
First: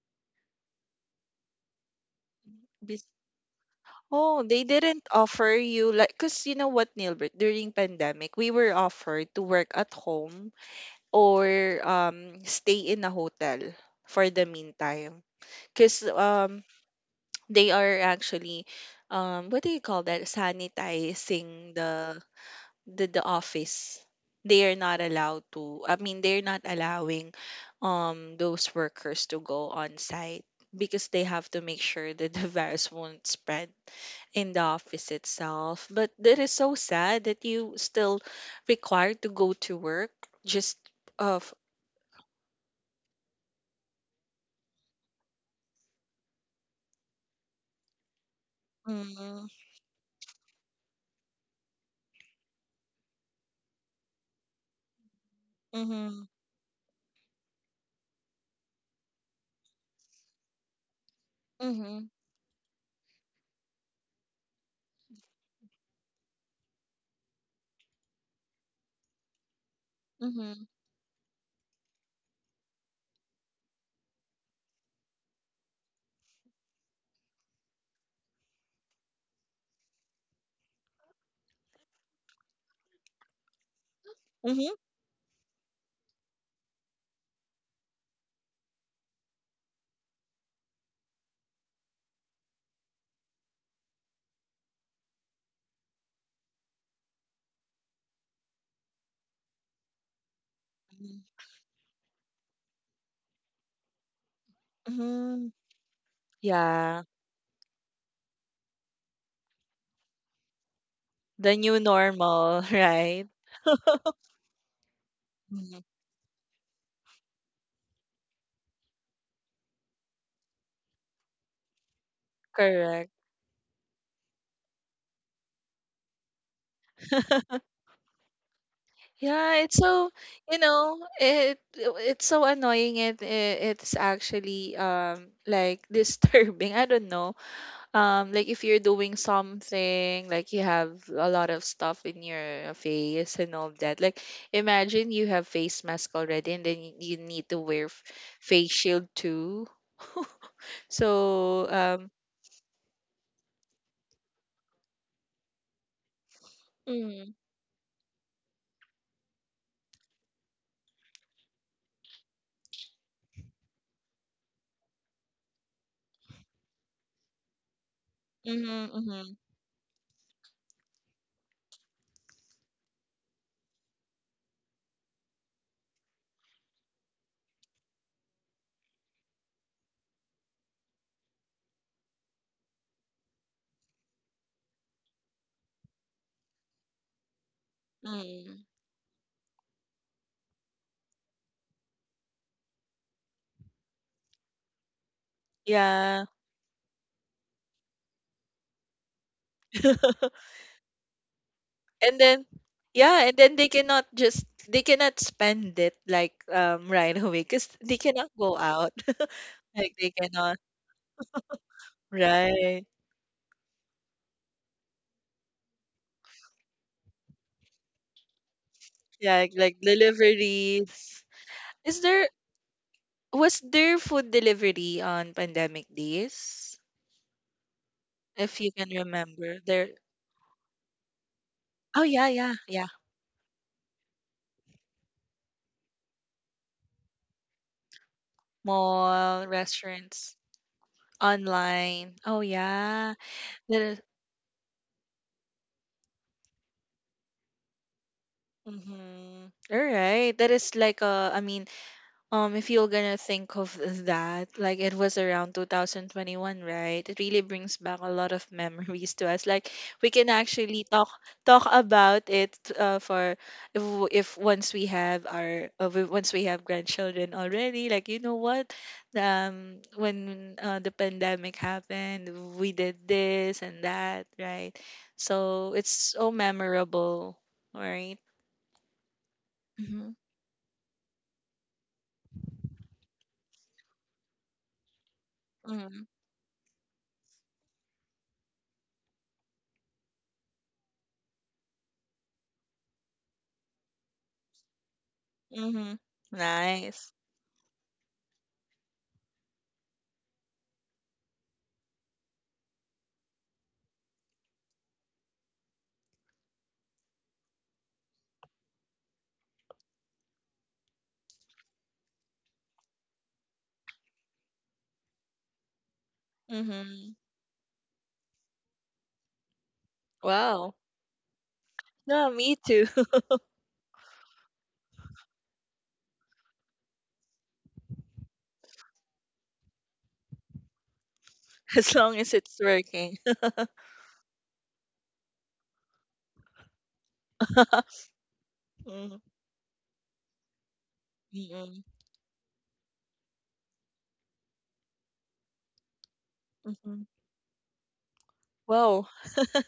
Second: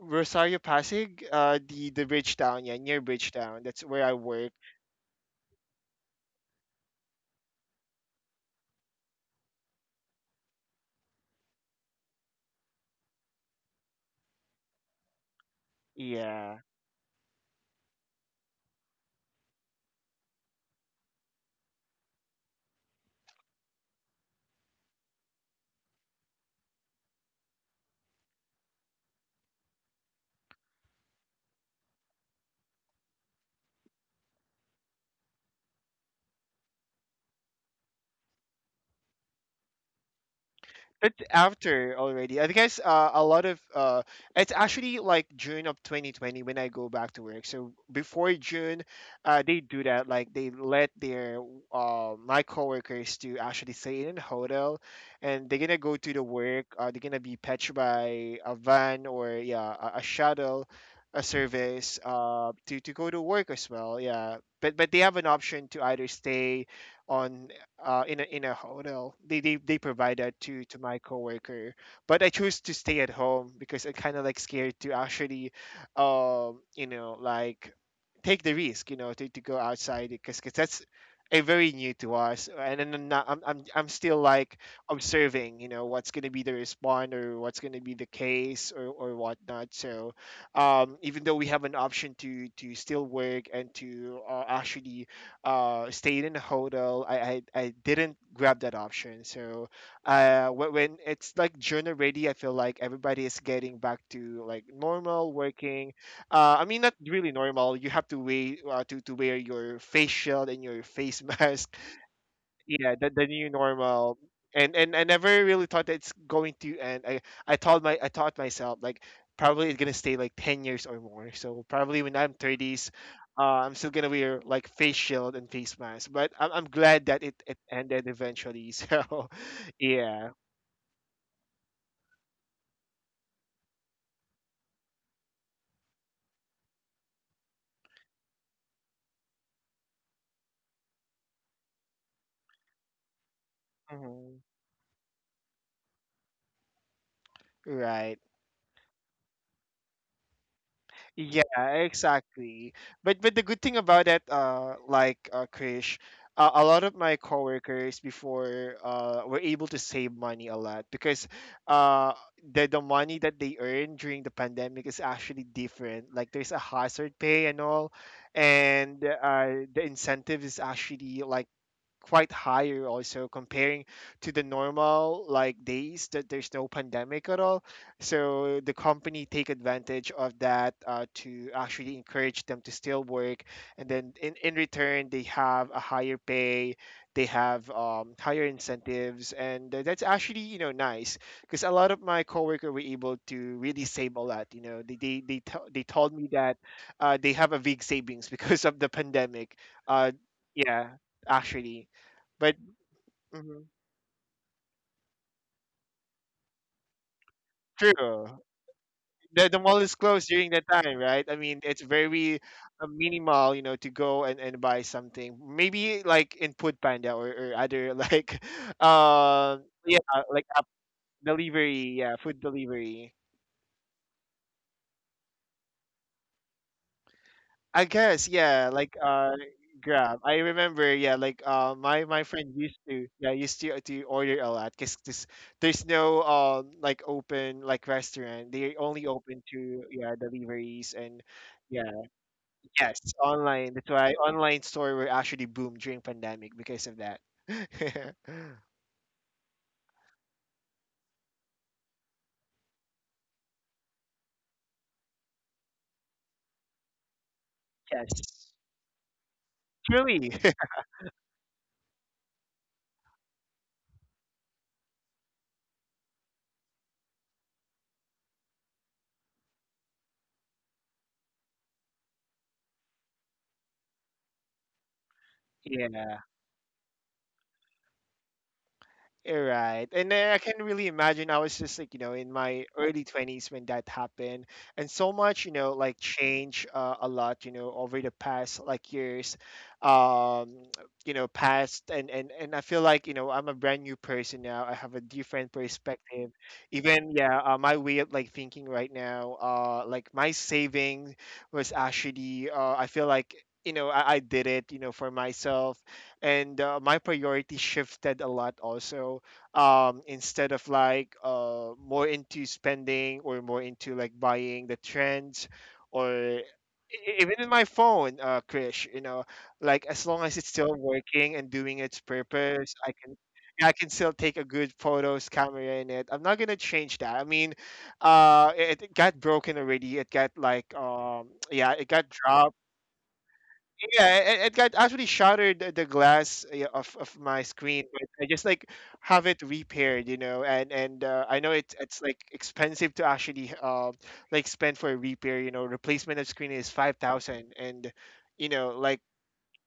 Speaker 1: Rosario Pasig, the Bridgetown, yeah, near Bridgetown. That's where I
Speaker 2: Oh,
Speaker 1: work.
Speaker 2: they didn't offer you like because you know what, Nilbert, during pandemic, we were offered to work at home or stay in a hotel for the meantime. Because
Speaker 1: Yeah.
Speaker 2: they are actually what do you call that? Sanitizing the office. They are not allowed to I mean they're not allowing those workers to go on site because they have to make sure that the virus won't spread in the office itself. But that is so sad that you still required to go to work just
Speaker 1: It's
Speaker 2: of
Speaker 1: after already. I guess, a lot of it's actually like June of 2020 when I go back to work. So before June,
Speaker 2: mm-hmm,
Speaker 1: they do that. Like, they let their my coworkers to actually stay in a hotel, and they're gonna go to the
Speaker 2: mm-hmm,
Speaker 1: work. They're gonna be patched by a van, or yeah, a shuttle, a service,
Speaker 2: mm-hmm,
Speaker 1: to go to work as well. Yeah, but they have an option to either stay on, in a hotel. They provide that
Speaker 2: mm-hmm,
Speaker 1: to my coworker, but I chose to stay at home because I kind of like scared to actually, you know, like take the risk, you know, to go outside, because cause that's a very new to us. And then I'm not- I'm still like
Speaker 2: mm-hmm,
Speaker 1: observing, you know, what's gonna be the response, or what's gonna be the case, or whatnot. So, even though we have an option to still work and to actually stayed in a hotel, I didn't grab that option. So when it's like June already, I feel like everybody is getting back to like normal
Speaker 2: hmm
Speaker 1: working. I mean, not
Speaker 2: yeah,
Speaker 1: really normal. You have to wait, to wear your face shield and your face
Speaker 2: the
Speaker 1: mask.
Speaker 2: new normal,
Speaker 1: Yeah, the
Speaker 2: right?
Speaker 1: new normal. And I never really
Speaker 2: Mhm.
Speaker 1: thought that it's going to end. I i told my i taught myself like probably it's gonna stay like 10 years or more, so probably when I'm 30s,
Speaker 2: Correct.
Speaker 1: I'm still gonna wear like face shield and face mask. But I'm glad that it ended eventually. So
Speaker 2: Yeah, it's so
Speaker 1: yeah.
Speaker 2: you know it's so annoying and it's actually like disturbing. I don't know. Like if you're doing something, like you have a lot of stuff in your face and all that. Like
Speaker 1: Mhm.
Speaker 2: imagine you have face mask already and then you need to wear
Speaker 1: Right.
Speaker 2: face shield too.
Speaker 1: Yeah,
Speaker 2: So,
Speaker 1: exactly. But the good thing about it, like, Krish, a lot of my
Speaker 2: mm,
Speaker 1: coworkers before were able to save money a lot, because uh the money that they earn during the pandemic is actually different. Like, there's a hazard pay and all,
Speaker 2: mm-hmm,
Speaker 1: and
Speaker 2: mm-hmm,
Speaker 1: the incentive is actually like quite higher also, comparing to the normal like days that there's no pandemic at all. So the company take advantage of that, to actually encourage them to still work, and then in return they have a higher pay. They have, higher
Speaker 2: mm,
Speaker 1: incentives, and that's actually, you know, nice, because a lot of my coworker were able to really save a lot, you know. They told
Speaker 2: yeah.
Speaker 1: me that, they have a big savings because of the pandemic. uh, yeah, actually.
Speaker 2: And then
Speaker 1: But
Speaker 2: yeah, and then
Speaker 1: mhm,
Speaker 2: they cannot spend it like right away because they
Speaker 1: true.
Speaker 2: cannot go out.
Speaker 1: The mall is
Speaker 2: Like they
Speaker 1: closed during
Speaker 2: cannot,
Speaker 1: that time, right? I mean, it's very
Speaker 2: right?
Speaker 1: minimal, you know, to go and buy something. Maybe like input panda, or other like,
Speaker 2: Yeah,
Speaker 1: uh,
Speaker 2: like
Speaker 1: yeah, like app
Speaker 2: deliveries.
Speaker 1: delivery,
Speaker 2: Is
Speaker 1: yeah,
Speaker 2: there
Speaker 1: food delivery.
Speaker 2: was there food delivery on pandemic days?
Speaker 1: I guess,
Speaker 2: If you
Speaker 1: yeah,
Speaker 2: can
Speaker 1: like,
Speaker 2: remember. There
Speaker 1: Grab. I remember, yeah, like
Speaker 2: oh
Speaker 1: my my
Speaker 2: yeah,
Speaker 1: friend
Speaker 2: yeah,
Speaker 1: used
Speaker 2: yeah.
Speaker 1: to, yeah, used to order a lot because there's no like open like restaurant. They only open
Speaker 2: Mall,
Speaker 1: to yeah
Speaker 2: restaurants,
Speaker 1: deliveries and. Yeah.
Speaker 2: online. Oh
Speaker 1: Yes,
Speaker 2: yeah.
Speaker 1: online.
Speaker 2: That
Speaker 1: That's
Speaker 2: is
Speaker 1: why online store were actually boomed during pandemic because of that.
Speaker 2: mm-hmm. All right. That is like a I mean um, if you're gonna think of that, like it was around 2021, right? It really brings back a lot of
Speaker 1: Yes.
Speaker 2: memories to us. Like we can
Speaker 1: Truly.
Speaker 2: actually talk about it for if, w- if once we have our once we have grandchildren already. Like you know what, when the pandemic happened, we did this and that, right? So it's
Speaker 1: Yeah.
Speaker 2: so memorable, right?
Speaker 1: You right.
Speaker 2: Mm-hmm.
Speaker 1: And then I can really imagine I was just like, you know, in my early 20s when that happened. And so much, you know, like
Speaker 2: Mm-hmm.
Speaker 1: change, a lot, you know, over the past like years, um, you know, past. And I feel like, you know, I'm a brand new person now. I have a different
Speaker 2: Mm-hmm.
Speaker 1: perspective. Even,
Speaker 2: Nice.
Speaker 1: yeah, my way of like thinking right now, like my saving was actually, I feel like, I did it, for myself, and my priority shifted a lot also, instead of like more into spending, or more into like buying the trends, or
Speaker 2: Mm-hmm.
Speaker 1: even in my phone, Krish, you know, like as long as it's
Speaker 2: Wow.
Speaker 1: still working and doing its
Speaker 2: No, me
Speaker 1: purpose,
Speaker 2: too.
Speaker 1: I can yeah, I can still take a good photos camera in it. I'm not gonna change that. I mean, it got broken already. It got like, yeah, it
Speaker 2: As
Speaker 1: got
Speaker 2: long as
Speaker 1: dropped.
Speaker 2: it's working.
Speaker 1: Yeah, it got actually shattered the glass, yeah, of my screen, but I just like
Speaker 2: Mm,
Speaker 1: have it repaired, you know. And I know it's
Speaker 2: mm,
Speaker 1: it's like expensive to actually, like spend for a repair, you know, replacement of screen is five
Speaker 2: mhm.
Speaker 1: thousand, and you know, like
Speaker 2: Wow.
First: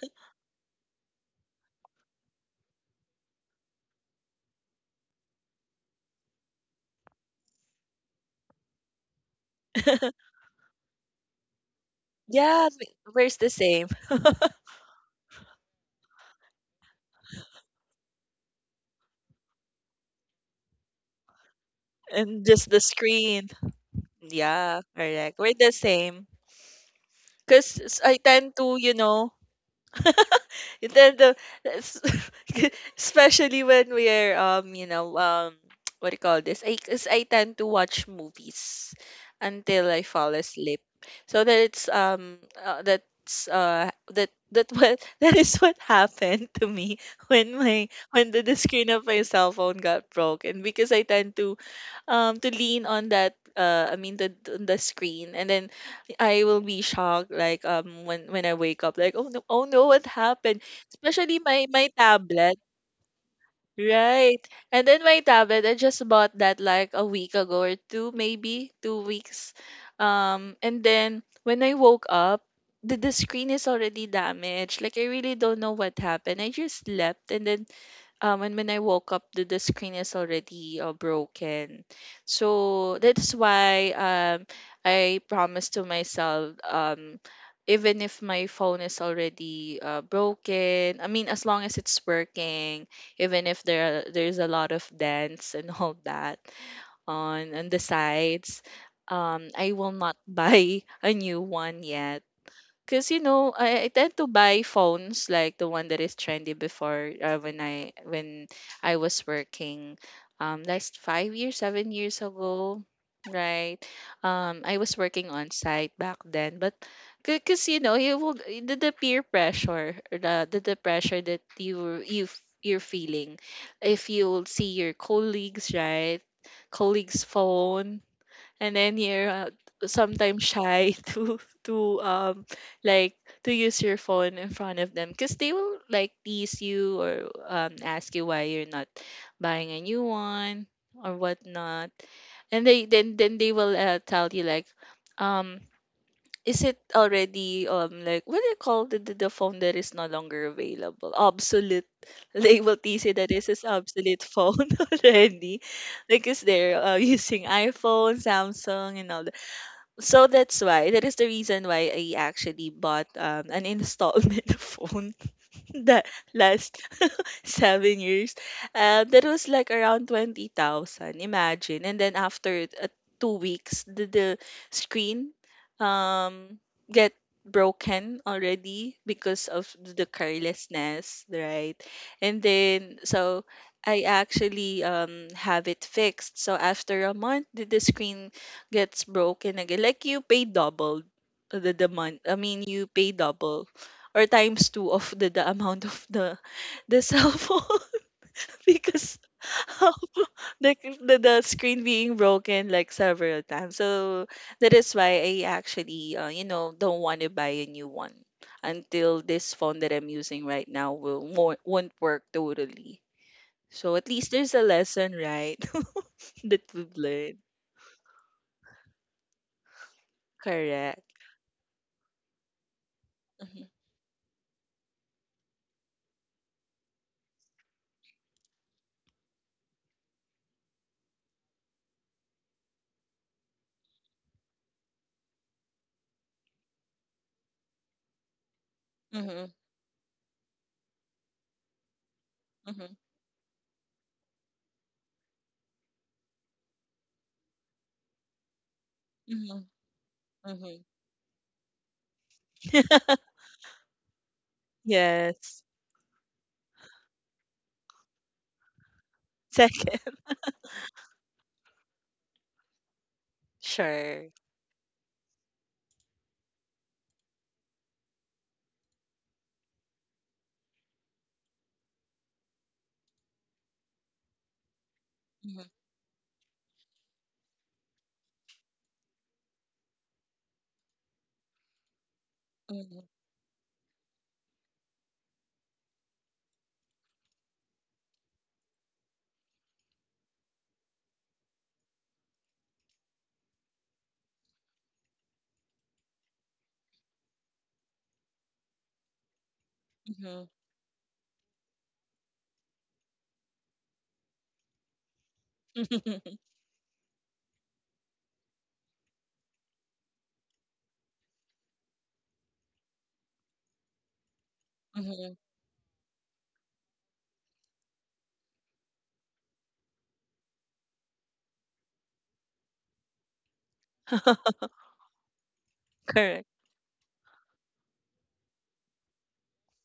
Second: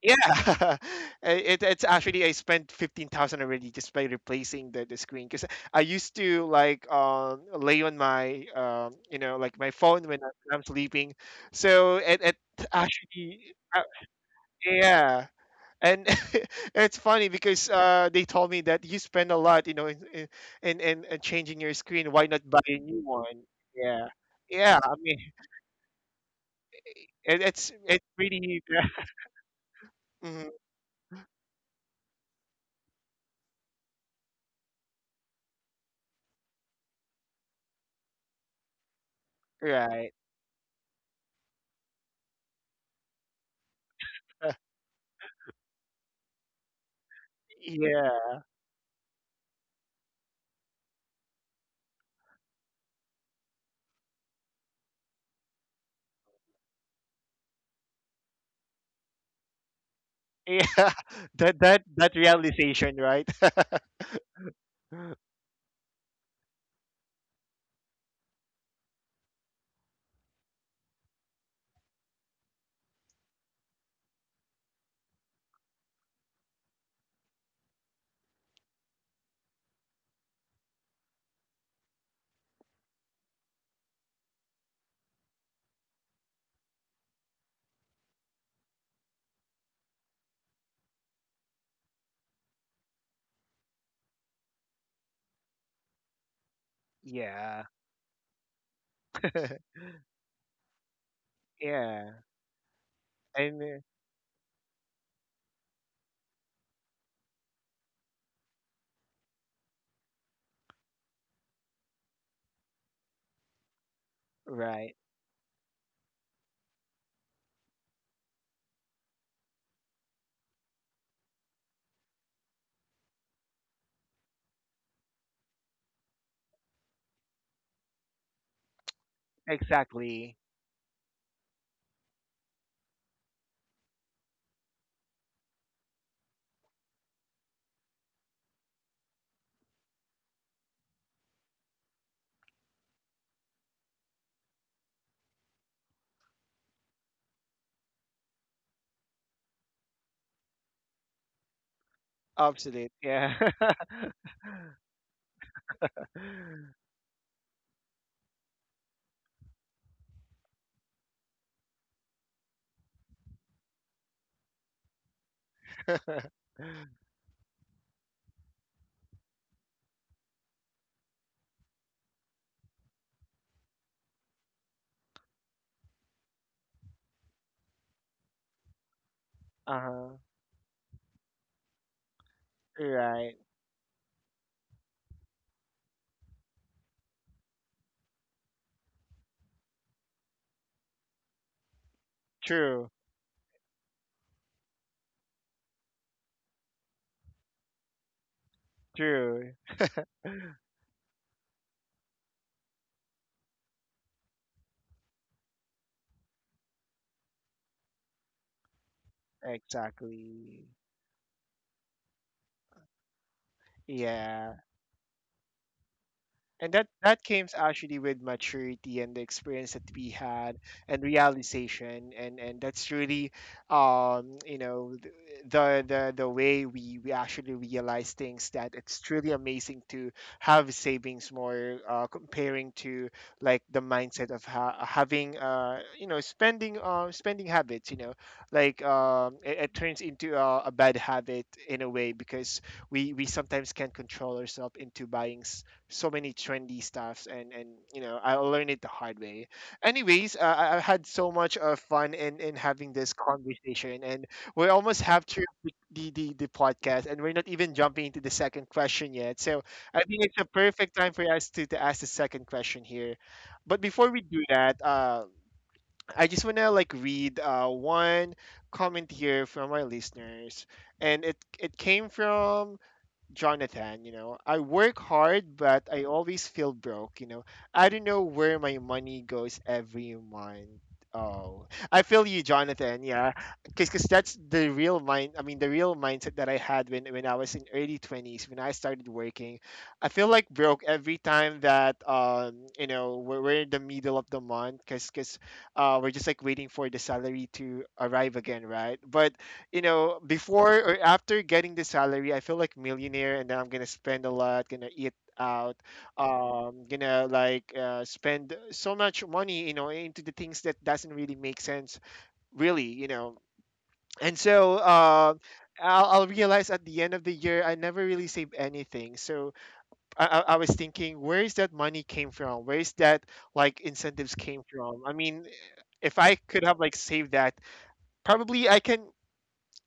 Speaker 1: yeah. It's actually I spent 15,000 already just by replacing the screen, because I used to like, lay on my, like my phone when when I'm sleeping, so it
Speaker 2: Yeah, we're the
Speaker 1: actually. uh,
Speaker 2: same.
Speaker 1: yeah. And it's funny because, they told me that you spend a lot, you know, in changing your screen. Why
Speaker 2: And
Speaker 1: not buy
Speaker 2: just
Speaker 1: a
Speaker 2: the
Speaker 1: new one?
Speaker 2: screen.
Speaker 1: Yeah. Yeah.
Speaker 2: Yeah,
Speaker 1: I mean,
Speaker 2: correct. We're the same.
Speaker 1: it, it's
Speaker 2: Because
Speaker 1: it's
Speaker 2: I tend
Speaker 1: really.
Speaker 2: to, you know,
Speaker 1: Mhm.
Speaker 2: then the s- especially when we're you know what do you call this? 'Cause I tend to watch movies until I
Speaker 1: Right.
Speaker 2: fall asleep. So that it's that's that
Speaker 1: Uh,
Speaker 2: that what that is what happened to me when my when
Speaker 1: Yeah.
Speaker 2: the screen of my cell phone got broken because I tend to lean on that the screen and then I will be shocked like when I wake up like oh no oh no what happened.
Speaker 1: Yeah.
Speaker 2: Especially
Speaker 1: That that
Speaker 2: may
Speaker 1: that
Speaker 2: tablet,
Speaker 1: realization, right?
Speaker 2: right. And then my tablet, I just bought that like a week ago or 2, maybe 2 weeks. And then when I woke up, the screen is already damaged. Like I really don't know what happened. I just slept and then and when I woke up the screen is already broken. So that's why I promised to myself even if my phone is already broken, I mean as long as it's working even if there's a lot of dents and all that
Speaker 1: Yeah.
Speaker 2: on the sides I will not buy a new one
Speaker 1: Yeah.
Speaker 2: yet because you know,
Speaker 1: And
Speaker 2: I tend to buy phones like the one that is trendy before when I was working, last 5 years, 7 years ago, right? I
Speaker 1: Right.
Speaker 2: was working on site back then, but because you know, you will the peer pressure, or the pressure that you're feeling, if you'll see your colleagues, right? Colleagues' phone and then you're
Speaker 1: Exactly.
Speaker 2: sometimes shy to to um like to use your phone in front of them because they will like tease you or ask you why you're not buying a new one or whatnot and they then they will tell you like um is it already like what do you call the phone that is no longer available, obsolete? They will
Speaker 1: Obsolete.
Speaker 2: tease you that
Speaker 1: Yeah.
Speaker 2: this is obsolete phone already because they're using iphone samsung and all. So that's why that is the reason why I actually bought an installment phone that last 7 years. That was like around 20,000. Imagine. And then after 2 weeks, the screen um, get broken already because of the
Speaker 1: Uh-huh.
Speaker 2: carelessness, right? And then,
Speaker 1: Right.
Speaker 2: so I actually have it fixed. So after a month, the screen gets broken again. Like you pay double the month. I mean, you
Speaker 1: True.
Speaker 2: pay double or times two of the amount of the cell phone because
Speaker 1: True.
Speaker 2: of the screen being broken like several times. So that is why I actually you know don't want to buy a new one until this phone that I'm using
Speaker 1: Exactly.
Speaker 2: right now will more won't work totally. So at least there's
Speaker 1: Yeah.
Speaker 2: a lesson, right? That
Speaker 1: And that
Speaker 2: we've
Speaker 1: that
Speaker 2: learned.
Speaker 1: came actually with maturity and the experience that we had, and
Speaker 2: Correct.
Speaker 1: realization, and that's really,
Speaker 2: Mhm.
Speaker 1: you know, the way we actually realize things, that it's truly amazing to have savings more, comparing to like the mindset of having, you know, spending, spending habits, you know, like,
Speaker 2: Mhm.
Speaker 1: it turns into a bad habit in a way, because
Speaker 2: Mhm.
Speaker 1: we sometimes can't control ourselves into buying so many trendy stuffs. And I learned it the hard way.
Speaker 2: Mhm.
Speaker 1: Anyways, I
Speaker 2: Mhm.
Speaker 1: had so much, fun in having this conversation, and we almost have to
Speaker 2: Yes.
Speaker 1: pick the podcast, and we're not even jumping into the second question yet. So I
Speaker 2: Second.
Speaker 1: think it's a perfect time for us to, ask the second question here. But before we
Speaker 2: Sure.
Speaker 1: do that, I just want to like read, one comment here from our listeners, and it came from Jonathan. You know, I work hard,
Speaker 2: Mhm.
Speaker 1: but I always feel broke. You know, I don't know where my money goes every month. Oh, I feel you, Jonathan.
Speaker 2: Mhm.
Speaker 1: Yeah, because that's the real mind. I mean, the real mindset that I had when I was in early 20s when I started working. I feel like broke every time that, you know, we're in the middle of the month, because we're just like waiting for the salary to arrive again, right? But you know,
Speaker 2: Mhm.
Speaker 1: before or after getting the salary, I feel like millionaire, and then I'm gonna spend a lot, gonna eat out, gonna like, spend so much money, you know, into the things that doesn't really make sense, really. And so,
Speaker 2: Mhm.
Speaker 1: I'll realize at the end of the year, I never really save anything. So I was thinking, where is that money came from? Where is that like incentives came from? I mean, if I
Speaker 2: Correct.
Speaker 1: could have like saved that, probably I can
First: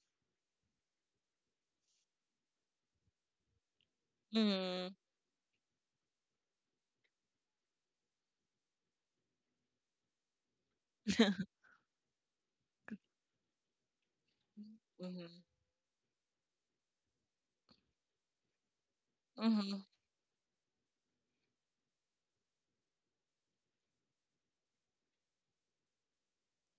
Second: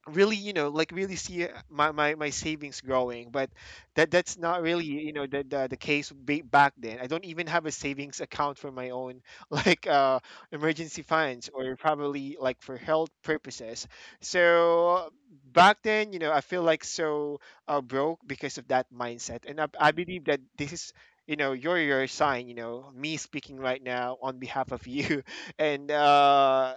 Speaker 1: really, you know, like really see, my savings growing. But that's not really,
Speaker 2: Mm.
Speaker 1: you know, the case back then. I don't even have a savings account for my own like, emergency funds, or probably like for health purposes. So
Speaker 2: Mhm.
Speaker 1: back then, you know, I feel like so, broke because of that mindset. And I,
Speaker 2: Mhm.
Speaker 1: I believe that this is, you know, your sign, you know, me speaking right now on behalf of you. And,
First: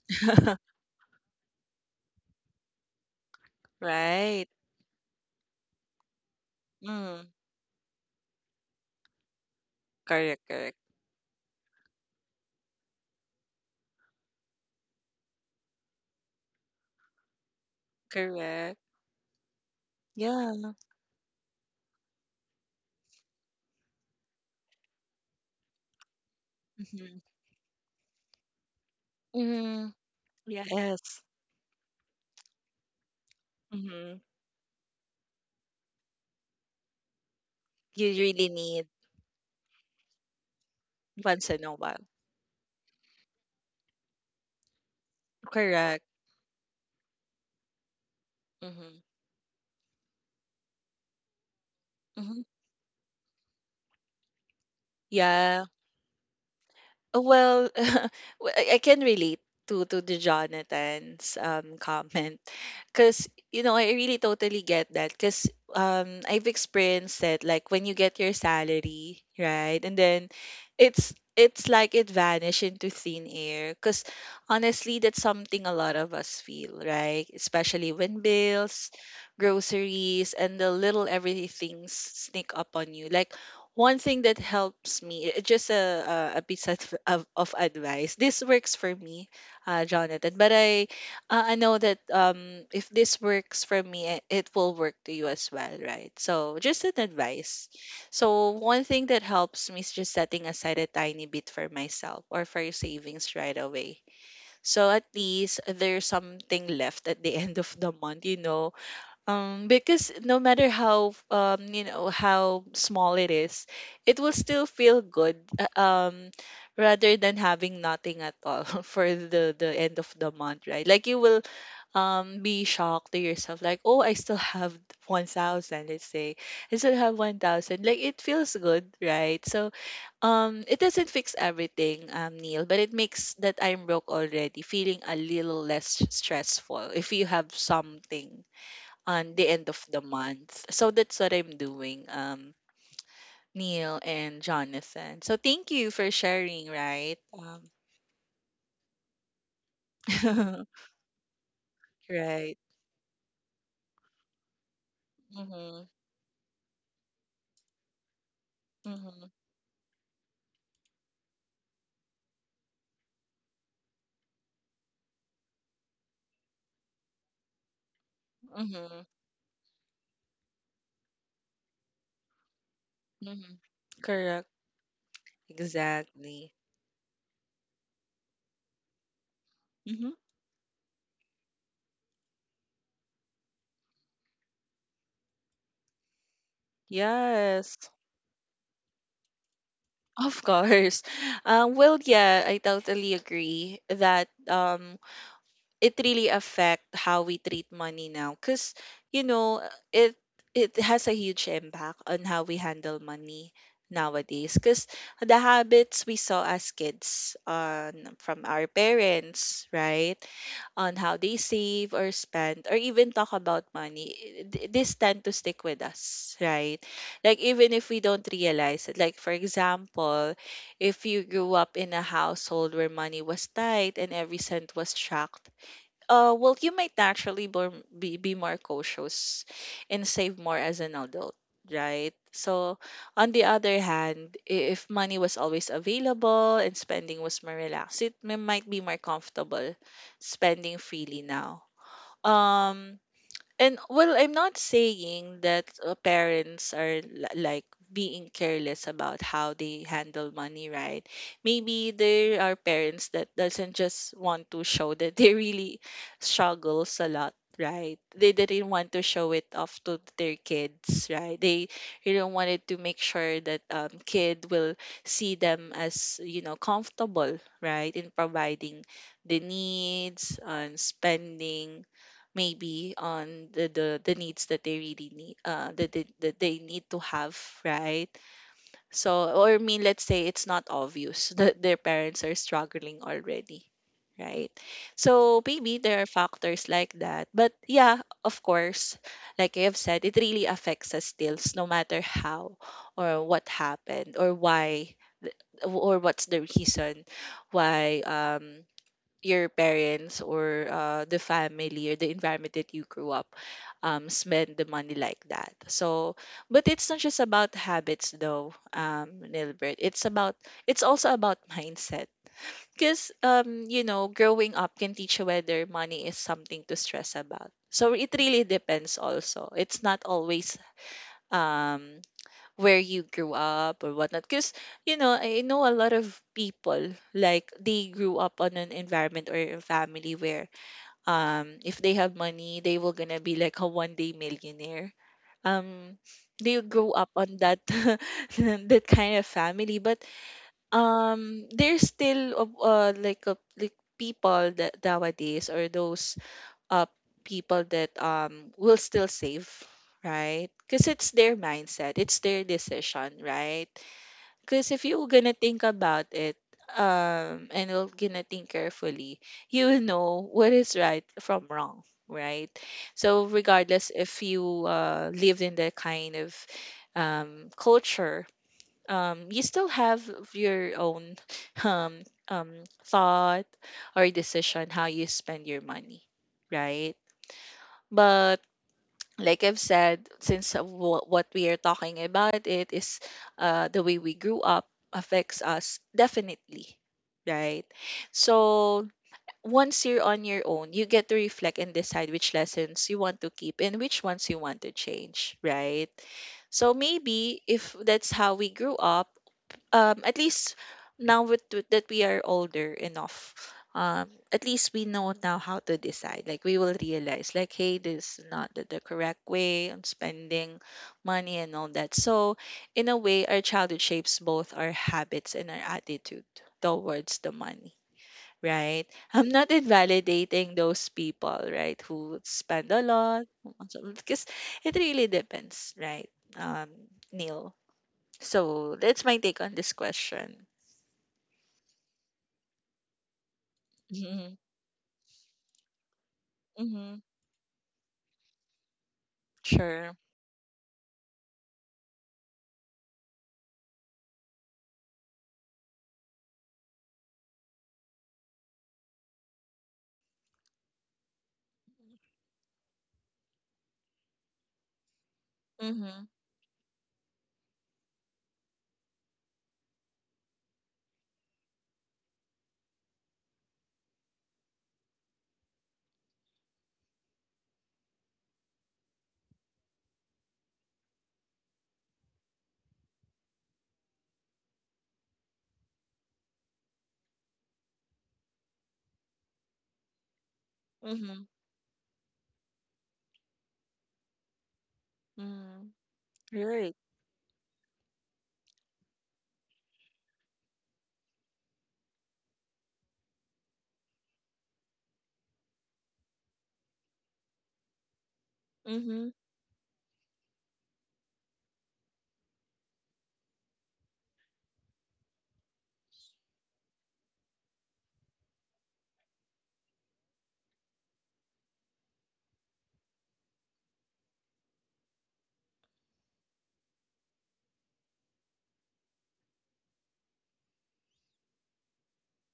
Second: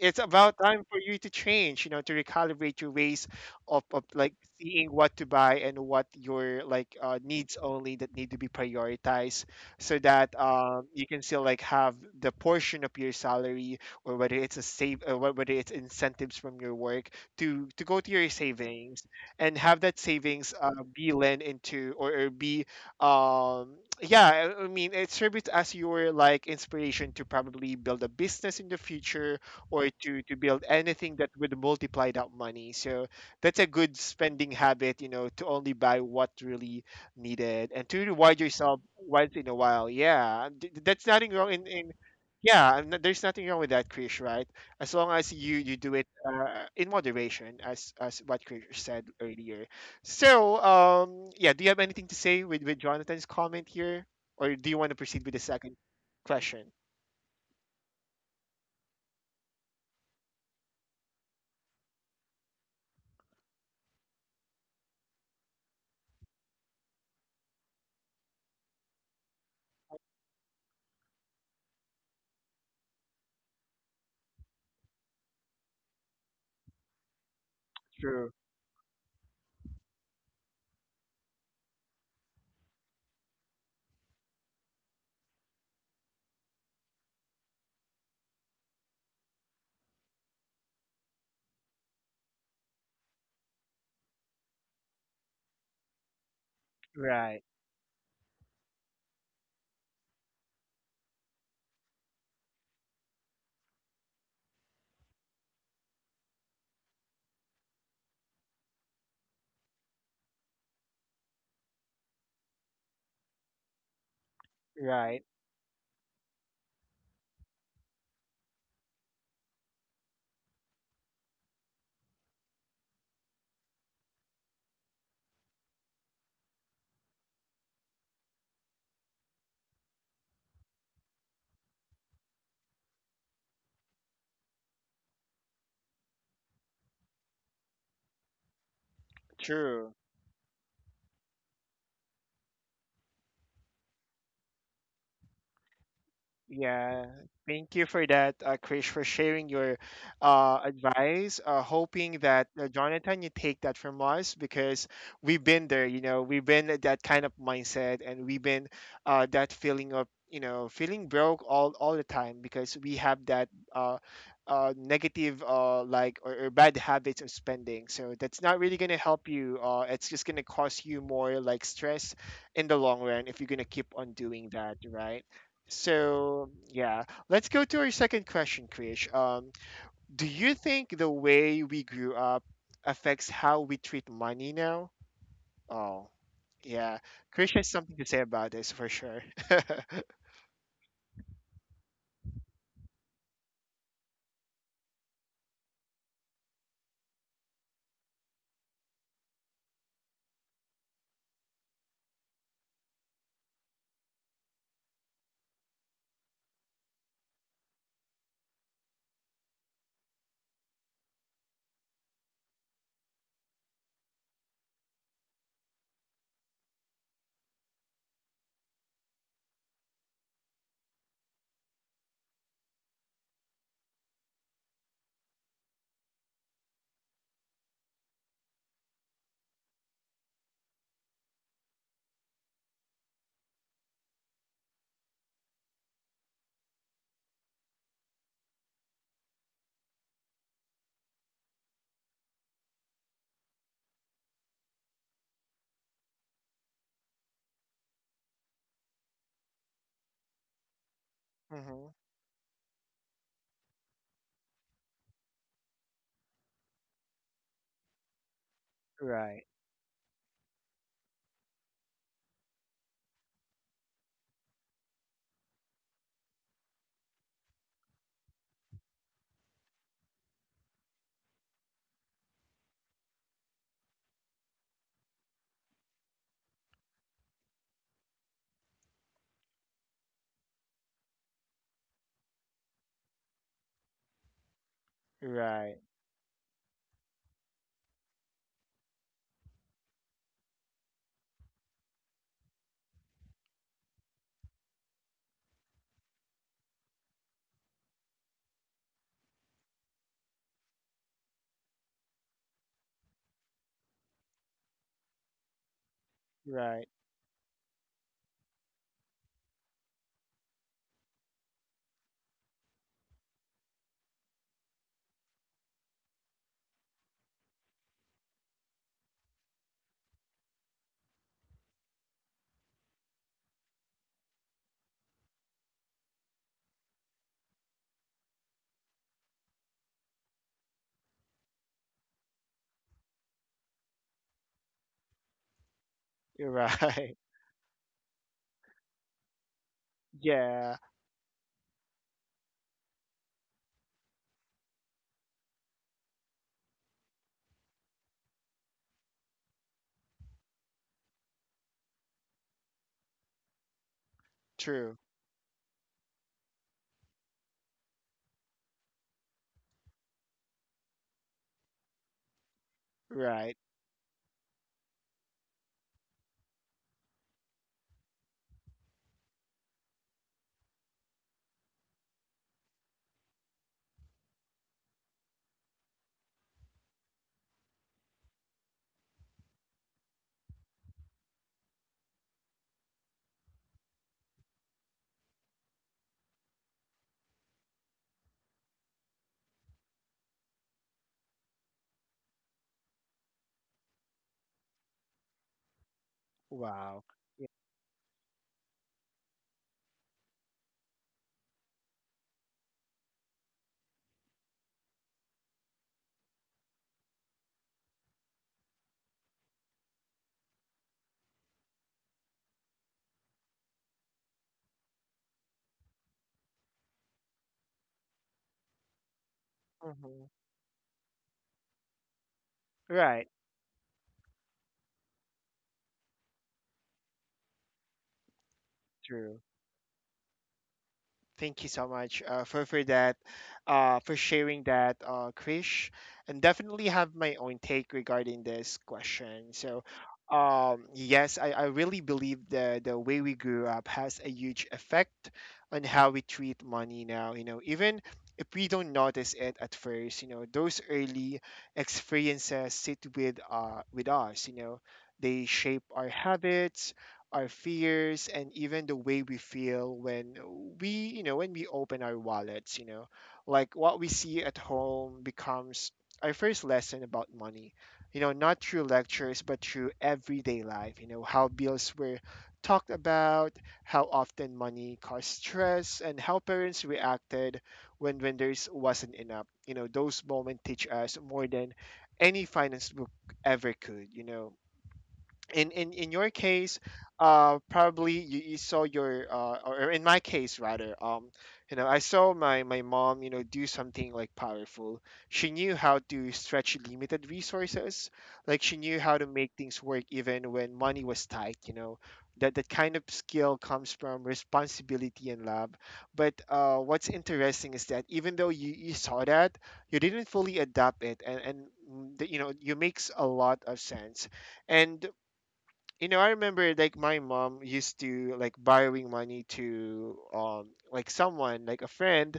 Speaker 1: it's about time for you to change, you know, to recalibrate your ways of like
Speaker 2: Right.
Speaker 1: seeing what to buy, and what your like,
Speaker 2: Mm.
Speaker 1: needs only that need to be prioritized, so that,
Speaker 2: Correct, correct.
Speaker 1: you can still like have the portion of your salary, or whether it's a save, whether it's incentives from your work, to go to your
Speaker 2: Correct.
Speaker 1: savings, and have that savings,
Speaker 2: Yeah.
Speaker 1: be lent into, or be, um yeah, I mean it serves as your like inspiration
Speaker 2: Mhm.
Speaker 1: to probably build a business in the future, or
Speaker 2: Mm.
Speaker 1: to build anything
Speaker 2: Yes.
Speaker 1: that would multiply that money. So that's a good
Speaker 2: Mhm.
Speaker 1: spending habit, you know, to only buy what really needed, and to
Speaker 2: You
Speaker 1: reward
Speaker 2: really
Speaker 1: yourself
Speaker 2: need
Speaker 1: once in a while. Yeah, that's nothing
Speaker 2: once
Speaker 1: wrong
Speaker 2: in
Speaker 1: in,
Speaker 2: a
Speaker 1: in
Speaker 2: while.
Speaker 1: yeah, and there's nothing wrong with that, Krish, right? As long as you do
Speaker 2: Correct.
Speaker 1: it, in moderation, as what Krish
Speaker 2: Mhm.
Speaker 1: said earlier. So, yeah, do you have anything to say
Speaker 2: Mhm.
Speaker 1: with Jonathan's comment here? Or do you want to proceed with the
Speaker 2: Yeah.
Speaker 1: second question?
Speaker 2: Well, well, I can relate to the Jonathan's comment because you know I really totally get that because I've experienced that like when you get your salary right and then it's it's like it vanished into thin air because honestly that's something a lot of us feel right especially when
Speaker 1: True.
Speaker 2: bills groceries and the little everythings sneak up on you like one thing that helps me just a piece of advice this works for me jonathan but I know that if this works for me it will work to you as well right so just an
Speaker 1: Right.
Speaker 2: advice so one thing that helps me is just setting aside a tiny bit for myself or for savings right away so at least there's something left at the end of the month you know because no matter how you know how small it is, it will still feel
Speaker 1: Right.
Speaker 2: good rather than having nothing at all for the end of the month, right? Like you will be shocked to yourself, like, oh, I still have 1,000, let's say. I still have 1,000. Like it feels good, right? So it doesn't fix everything, Neil, but it makes that I'm broke already feeling a little less stressful if you have something on the end of
Speaker 1: True.
Speaker 2: the month. So that's what I'm doing, Neil and Jonathan. So thank you for sharing,
Speaker 1: Yeah,
Speaker 2: right?
Speaker 1: thank you for that, Krish, for sharing your, advice. Hoping that,
Speaker 2: Right.
Speaker 1: Jonathan, you take that from us, because we've been
Speaker 2: Mm-hmm.
Speaker 1: there. You know, we've been at that kind of mindset, and we've been,
Speaker 2: Mm-hmm.
Speaker 1: that feeling of, you know, feeling broke all the time, because we have that, uh, negative, like, or, bad habits of spending. So that's not really gonna
Speaker 2: Mm-hmm.
Speaker 1: help you. It's just gonna cause you more like stress in the long run, if you're
Speaker 2: Mm-hmm.
Speaker 1: gonna keep on
Speaker 2: Correct.
Speaker 1: doing that, right? So
Speaker 2: Exactly.
Speaker 1: yeah, let's go to our second question, Krish.
Speaker 2: Mm-hmm.
Speaker 1: Do you think the way we grew up affects how we treat money now? Oh, yeah. Krish has
Speaker 2: Yes.
Speaker 1: something to say about this for sure.
Speaker 2: Of course. Well, yeah, I totally agree that it really affect how we treat money now because you know uh, it it has a huge impact on how we handle money nowadays, because the habits we saw as kids on from our parents, right, on how they save or spend or even talk about money, this tend to stick with us, right, like even if we don't realize it, like for example, if you grew up in a household where money was tight and every cent was tracked, well, you might naturally be more cautious and save more as an adult, right? So, on the other hand, if money was always available and spending was more relaxed, might be more comfortable spending freely now. Um, and well, I'm not saying that parents are like being careless about how they handle money, right? Maybe
Speaker 1: Hmm.
Speaker 2: there are parents that doesn't just want to show that they really struggles a lot, right? They didn't want to show
Speaker 1: Right,
Speaker 2: it off to their kids, right? They really wanted to make sure that kid will see them as comfortable, right, in providing the needs and spending maybe on the needs that they really need, that they need to have, right. So, or I mean, let's say it's not obvious that their parents are struggling already, right? So
Speaker 1: right,
Speaker 2: maybe there are factors like that. But yeah, of course, like I have said, it really affects us still, no matter how or what happened or why, th- or what's the reason why your parents or the family or the environment that you grew up spend the money like that. So, but
Speaker 1: right,
Speaker 2: it's not just about habits though, Nilbert. It's also about mindset. Because growing up can teach you whether money is something to stress about. So it really depends. Also, it's not always um where you grew up or whatnot. Because, I know a lot of people, like, they grew up on an environment or a family where, if they have money, they will gonna be like a one-day millionaire. Um, they grow up
Speaker 1: right.
Speaker 2: on that that kind of family, but
Speaker 1: Yeah,
Speaker 2: there's still like a, like people that nowadays, or those uh, people that will still save, right? Because it's their mindset, it's their decision, right? Because if
Speaker 1: true.
Speaker 2: you're gonna think about it, and you're gonna think carefully, you will know what is right from wrong, right? So
Speaker 1: Right.
Speaker 2: regardless if you live in that kind of culture, you still have your own thought or decision how you spend your money, right? But like I've said, since what we are talking about it is the way we grew up affects us definitely, right? So once you're on your own, you get to reflect and decide which lessons you want to keep and which ones you want to change, right? So
Speaker 1: Wow.
Speaker 2: maybe
Speaker 1: Yeah.
Speaker 2: if that's how we grew up, at least now, with that we are older enough, at least we know now how to decide, like we will realize, like, hey, this is not the correct way on spending money and all that. So in a way, our childhood shapes both our habits and our attitude towards the money, right? I'm not
Speaker 1: Hmm.
Speaker 2: invalidating those people, right, who spend a
Speaker 1: Right.
Speaker 2: lot, because it really depends, right. um Neil, so that's my
Speaker 1: True.
Speaker 2: take on this question.
Speaker 1: Thank you so much, for that, for
Speaker 2: Mhm.
Speaker 1: sharing that, Krish, and definitely
Speaker 2: Mhm.
Speaker 1: have my own take regarding this question. So,
Speaker 2: Sure.
Speaker 1: yes, I really believe the way we grew up has a huge effect on how we treat money now. You know, even if we don't notice it at first, you know, those early experiences sit with, with us. You know, they shape our
Speaker 2: Mhm.
Speaker 1: habits, our fears, and even the way we feel when we you know when we open our wallets, you know, like what we see at home becomes our first lesson about money, you know, not through lectures but through everyday life. You know, how bills were talked about, how often money caused stress, and how parents reacted when there's wasn't enough. You know, those moments teach us
Speaker 2: Mhm.
Speaker 1: more than any finance book ever could, you know. in
Speaker 2: Mhm.
Speaker 1: in in your case,
Speaker 2: Right.
Speaker 1: probably you saw your, or in my case rather, you know, I saw my mom, you know, do something like powerful. She knew how to stretch limited resources, like she knew
Speaker 2: Mhm.
Speaker 1: how to make things work even when money was tight, you know. That that kind of skill comes from responsibility and love. But, what's interesting is that even though you saw that, you didn't fully adapt it. And you know, you makes a lot of sense. And you know, I remember like my mom used to like borrowing money to, like someone like a friend.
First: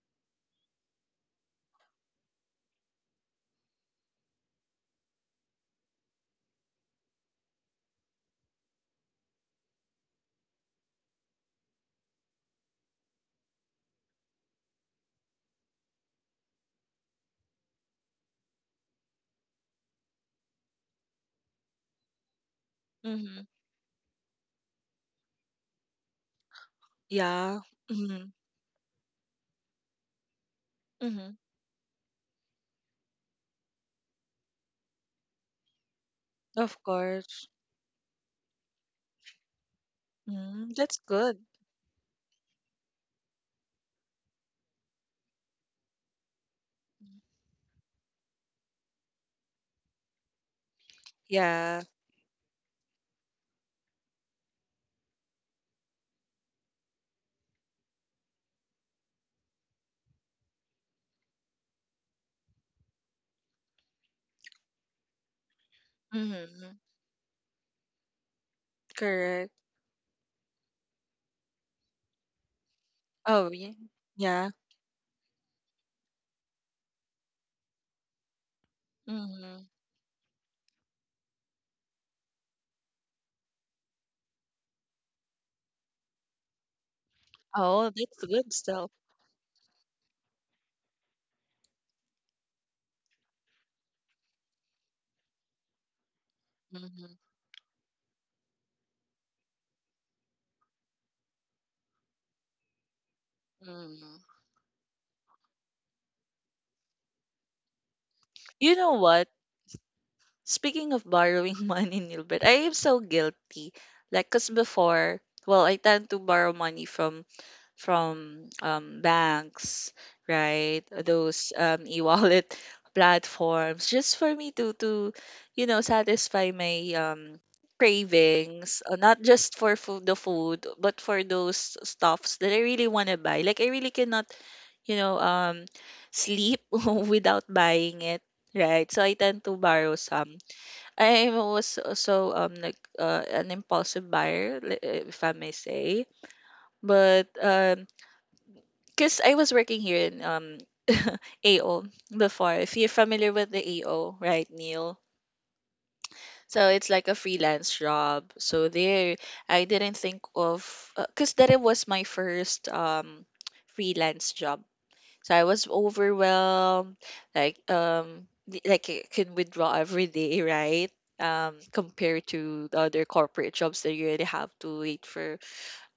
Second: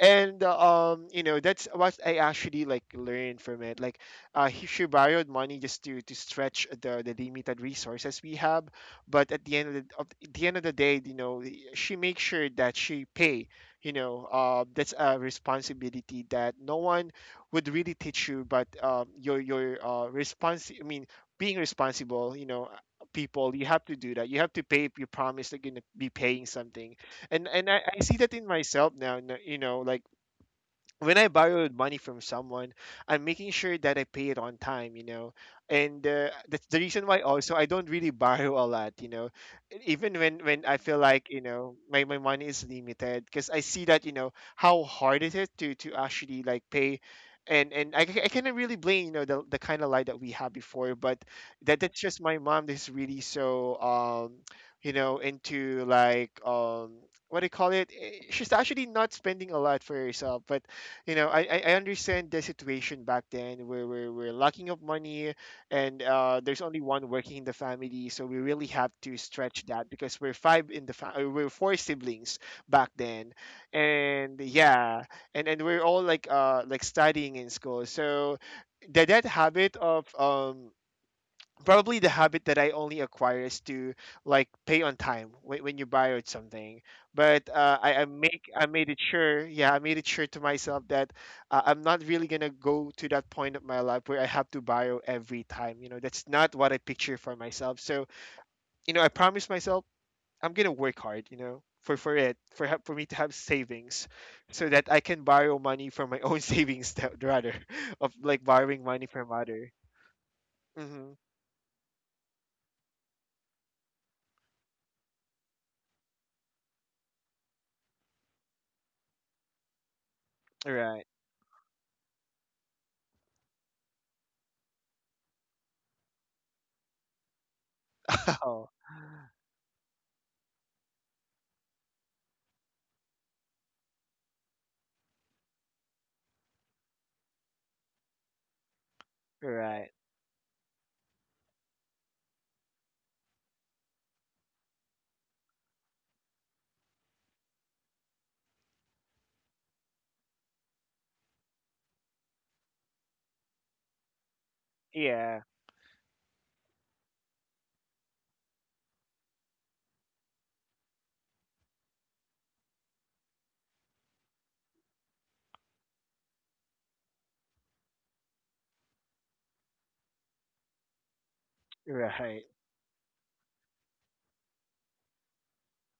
Speaker 1: And, you know, that's what I actually like learned from it, like, she borrowed money just to stretch the limited resources we have. But at the end of at the end of the day, you know, she makes sure that she pay, you know. That's a responsibility that no one would really teach you. But, your response, I mean being responsible, you know,
Speaker 2: Mhm.
Speaker 1: people, you have to do that. You have to pay if you promise that you're going to be paying something. And
Speaker 2: Yeah.
Speaker 1: I see that
Speaker 2: Mhm.
Speaker 1: in myself now, you know, like when I
Speaker 2: Mhm.
Speaker 1: borrow money from someone, I'm making sure that I pay it on time, you know. And that's
Speaker 2: Of
Speaker 1: the reason why
Speaker 2: course.
Speaker 1: also I don't really borrow a lot, you know. Even when
Speaker 2: Mm,
Speaker 1: I
Speaker 2: that's
Speaker 1: feel like,
Speaker 2: good.
Speaker 1: you know, my money is limited, because I see that, you know, how hard it is to actually like pay. I cannot really blame, you know, the kind of life that we had before. But that
Speaker 2: Yeah.
Speaker 1: that's just my mom, that's really so, you know, into like, what do you call it. Eh, she's actually not spending a lot for herself. But you know, I understand the situation back then, where we're lacking of money, and, there's
Speaker 2: Mhm.
Speaker 1: only one working in the family. So we really have to
Speaker 2: Correct.
Speaker 1: stretch that, because we're five in the family. We're four siblings back then.
Speaker 2: Oh, yeah.
Speaker 1: And
Speaker 2: Yeah.
Speaker 1: yeah, and we're all like studying in school. So that
Speaker 2: Mhm.
Speaker 1: habit of, probably the habit that I only acquire is to like pay on time when you buy something. But
Speaker 2: Oh, that's good
Speaker 1: I
Speaker 2: stuff.
Speaker 1: made it sure, yeah, I made it sure to myself that I'm not really gonna go to that point of my life where I have to borrow every time. You know, that's not what I
Speaker 2: Mhm.
Speaker 1: picture for myself. So you know, I promised myself I'm gonna work hard. You know. For it for ha- for me to have savings
Speaker 2: Mm.
Speaker 1: so that I can borrow money from my own savings rather of like
Speaker 2: You
Speaker 1: borrowing
Speaker 2: know
Speaker 1: money
Speaker 2: what?
Speaker 1: from other.
Speaker 2: Speaking of
Speaker 1: Mm-hmm.
Speaker 2: borrowing money, Nilbert, I am so guilty. Like, cause before, well, I tend to borrow money from banks, right?
Speaker 1: Right.
Speaker 2: Those e-wallet platforms, just for me to satisfy my
Speaker 1: Oh.
Speaker 2: cravings, not just for food, the food, but for those stuffs that I really want to buy. Like, I really cannot, you know, um, sleep without buying it, right? So I tend to
Speaker 1: Right.
Speaker 2: borrow some. I was also like an impulsive buyer, if I may say. But cause I was working here in AO before. If you're familiar with the AO, right, Neil?
Speaker 1: Yeah.
Speaker 2: So it's like a freelance job. So there, I didn't think of, 'cause that it was my first freelance job. So I was overwhelmed, like like I can withdraw every day, right? Compared
Speaker 1: Right.
Speaker 2: to the other corporate jobs that you really have to wait for,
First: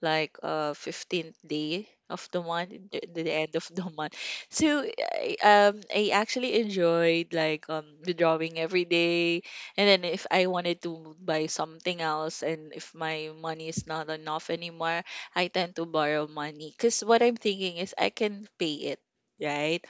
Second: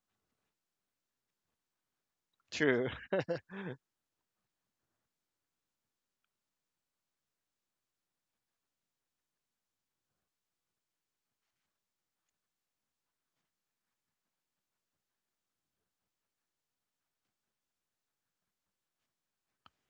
Speaker 2: like 15th day of the month,
Speaker 1: True.
Speaker 2: the end of the month. So I actually enjoyed like the drawing every day. And then if I wanted to buy something else and if my money is not enough anymore, I tend to borrow money, because what I'm thinking is I can pay it, right?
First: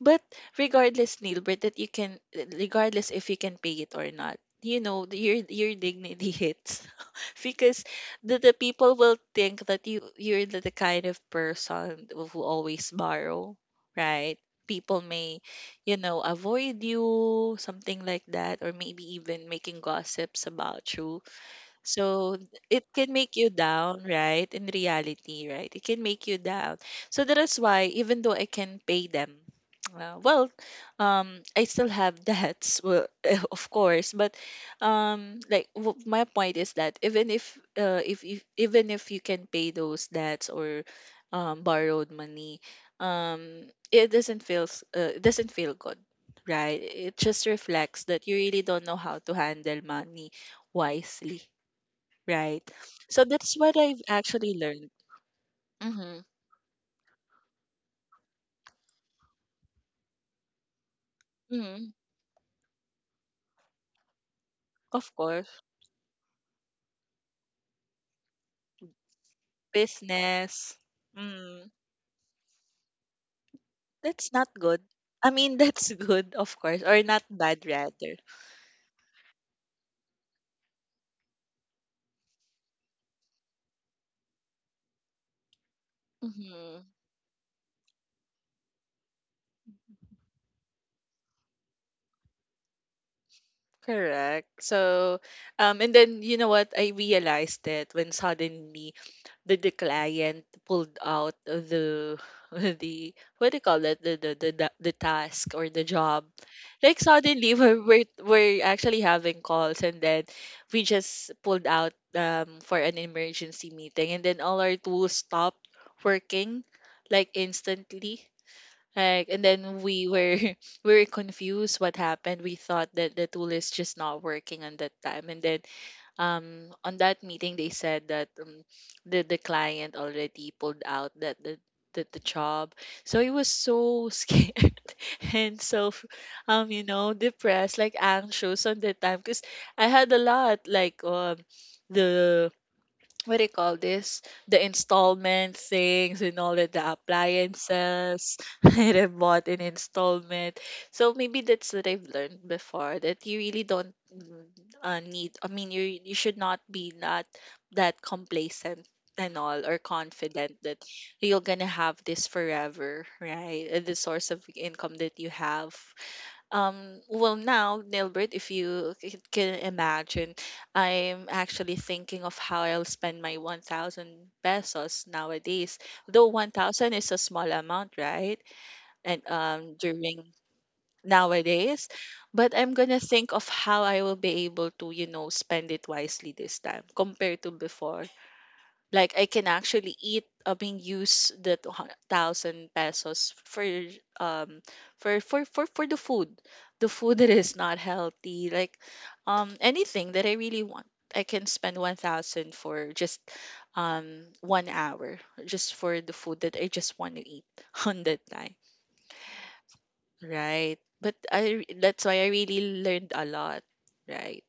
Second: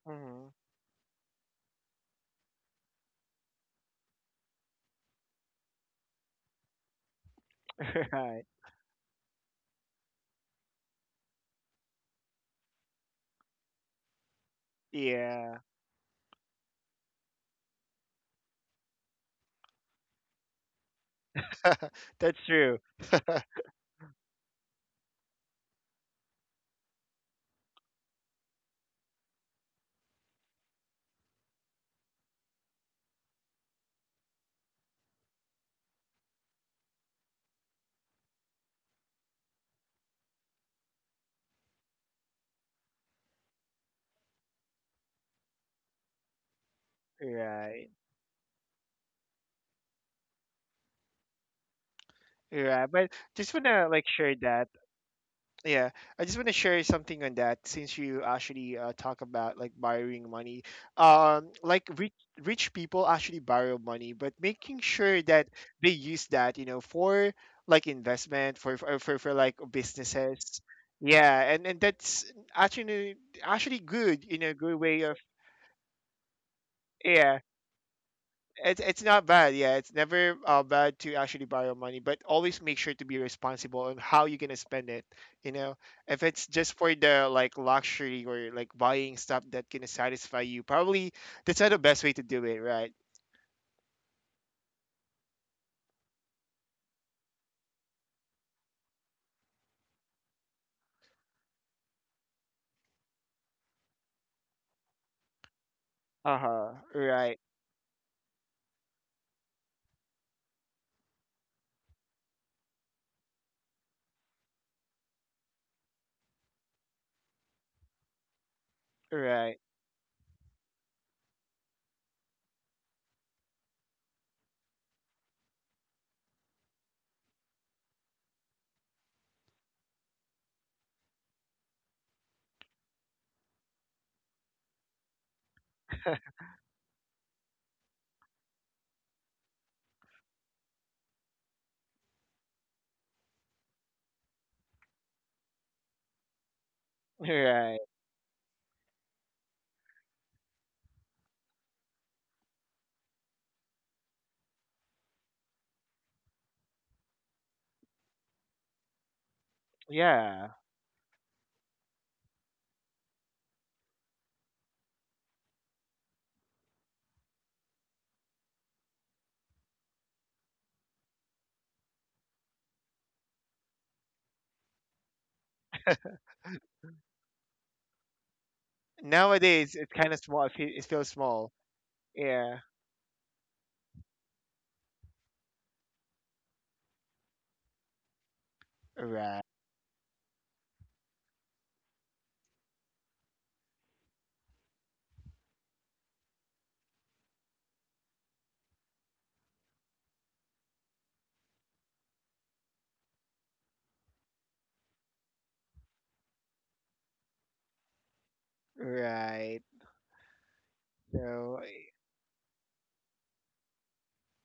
Speaker 2: But
Speaker 1: Hmm.
Speaker 2: regardless, Nilbert, that you can, regardless if you can pay it or not, your dignity hits because the,
Speaker 1: Right.
Speaker 2: the people will think that you're the kind of person who always borrow, right? People may,
Speaker 1: Yeah.
Speaker 2: avoid you, something like that, or maybe even making gossips about you. So
Speaker 1: That's true.
Speaker 2: it can make you down, right? In reality, right? It can make you down. So that is why, even though I can pay them, well, I still have debts, well, of course. But like my point is that even if you can pay those debts or borrowed money, um, it doesn't feel good, right? It just
Speaker 1: Right.
Speaker 2: reflects that you really don't know how to handle money wisely. Right.
Speaker 1: Right. But
Speaker 2: So
Speaker 1: just
Speaker 2: that's what
Speaker 1: wanna
Speaker 2: I've
Speaker 1: like share
Speaker 2: actually
Speaker 1: that.
Speaker 2: learned.
Speaker 1: Yeah.
Speaker 2: Mm-hmm.
Speaker 1: I just wanna share something on that since you actually talk about like borrowing money. Like
Speaker 2: Mm-hmm.
Speaker 1: rich people actually borrow money, but making
Speaker 2: Of
Speaker 1: sure that
Speaker 2: course.
Speaker 1: they use that, you know, for like investment, for like businesses.
Speaker 2: Business.
Speaker 1: Yeah, and,
Speaker 2: Mm.
Speaker 1: and that's actually good,
Speaker 2: That's
Speaker 1: you
Speaker 2: not
Speaker 1: know, good
Speaker 2: good.
Speaker 1: way of.
Speaker 2: I mean, that's good, of course, or not
Speaker 1: Yeah.
Speaker 2: bad, rather.
Speaker 1: It's not bad. Yeah, it's never bad to actually borrow money, but always make sure to be responsible on how you're gonna spend it. You know, if it's just
Speaker 2: Mm-hmm.
Speaker 1: for the like luxury or like buying stuff that gonna satisfy you, probably that's not the best way to do it, right?
Speaker 2: Correct. So, and then, you know what? I realized that when suddenly the client pulled out the the, what do you call it, the task or the job,
Speaker 1: Uh huh.
Speaker 2: like
Speaker 1: Right.
Speaker 2: suddenly we're actually having calls and then we just pulled out for an emergency meeting, and then all our tools stopped working, like instantly, like, and
Speaker 1: Right.
Speaker 2: then we were we were confused what happened. We thought that the tool is just not working on that time, and then, on that meeting they said that, the client already pulled out, that the, the job. So he was so scared, and so, depressed, like anxious on that time, because I had a lot, like, the, what do you call this? The installment things and all of the
Speaker 1: Right.
Speaker 2: appliances that I bought in installment. So maybe that's what I've learned before, that you really don't need. I mean, you should not be not that complacent and all, or confident
Speaker 1: Yeah.
Speaker 2: that you're gonna have this forever, right? The source of income that you have. Well, now, Nilbert, if you can imagine, I'm actually thinking of how I'll spend my 1,000 pesos nowadays. Though 1,000 is a small amount, right? And
Speaker 1: Nowadays, it's kind of
Speaker 2: during
Speaker 1: small. It feels small.
Speaker 2: nowadays, but
Speaker 1: Yeah.
Speaker 2: I'm gonna think of how I will be able to, spend it wisely this time compared to before. Like I
Speaker 1: Right.
Speaker 2: can actually eat, I mean, use the 2,000 pesos for, um for for for for the food, the food that is not healthy. Like anything that I really want, I can spend 1,000 for just 1 hour, just for the food that I just want to eat on that night,
Speaker 1: Right.
Speaker 2: right? But
Speaker 1: So.
Speaker 2: that's why I really learned a lot, right?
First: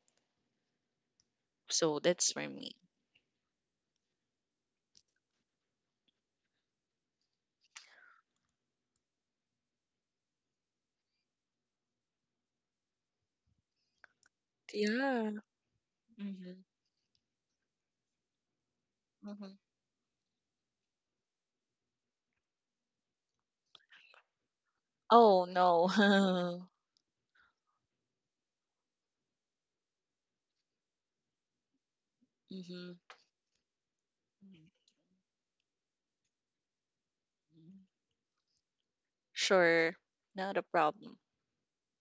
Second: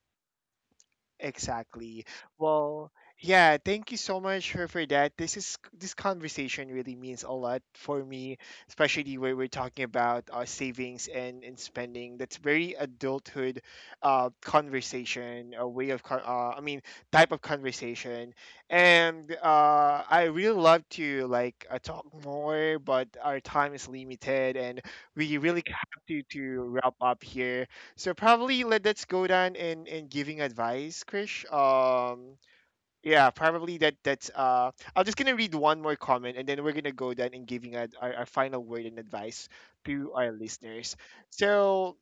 Speaker 2: So
Speaker 1: Exactly.
Speaker 2: that's for me.
Speaker 1: Well, yeah, thank you so much for that. This conversation really means a lot for me, especially where we're talking about savings and spending. That's very adulthood
Speaker 2: Yeah.
Speaker 1: conversation, a way of,
Speaker 2: Hmm.
Speaker 1: I mean, type of conversation. And
Speaker 2: Hmm.
Speaker 1: I really love to like talk more, but our time is limited and we
Speaker 2: Oh
Speaker 1: really
Speaker 2: no.
Speaker 1: have to wrap up here. So probably let's go down and giving advice, Krish.
Speaker 2: Mm-hmm.
Speaker 1: Yeah, probably that that's
Speaker 2: Mhm.
Speaker 1: I'm just gonna read one more comment and then we're gonna go down and giving our final word and advice
Speaker 2: Sure.
Speaker 1: to our
Speaker 2: Not a
Speaker 1: listeners.
Speaker 2: problem.
Speaker 1: So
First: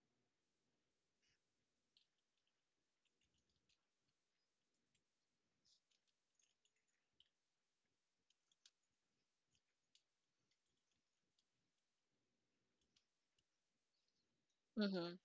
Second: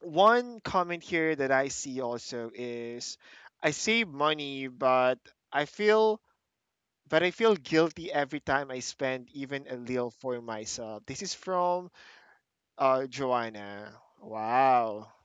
Speaker 1: one comment here that I see also is, I save money, I feel but I feel guilty every time I spend even a little for myself. This is from Joanna. Wow.
Speaker 2: Mm-hmm.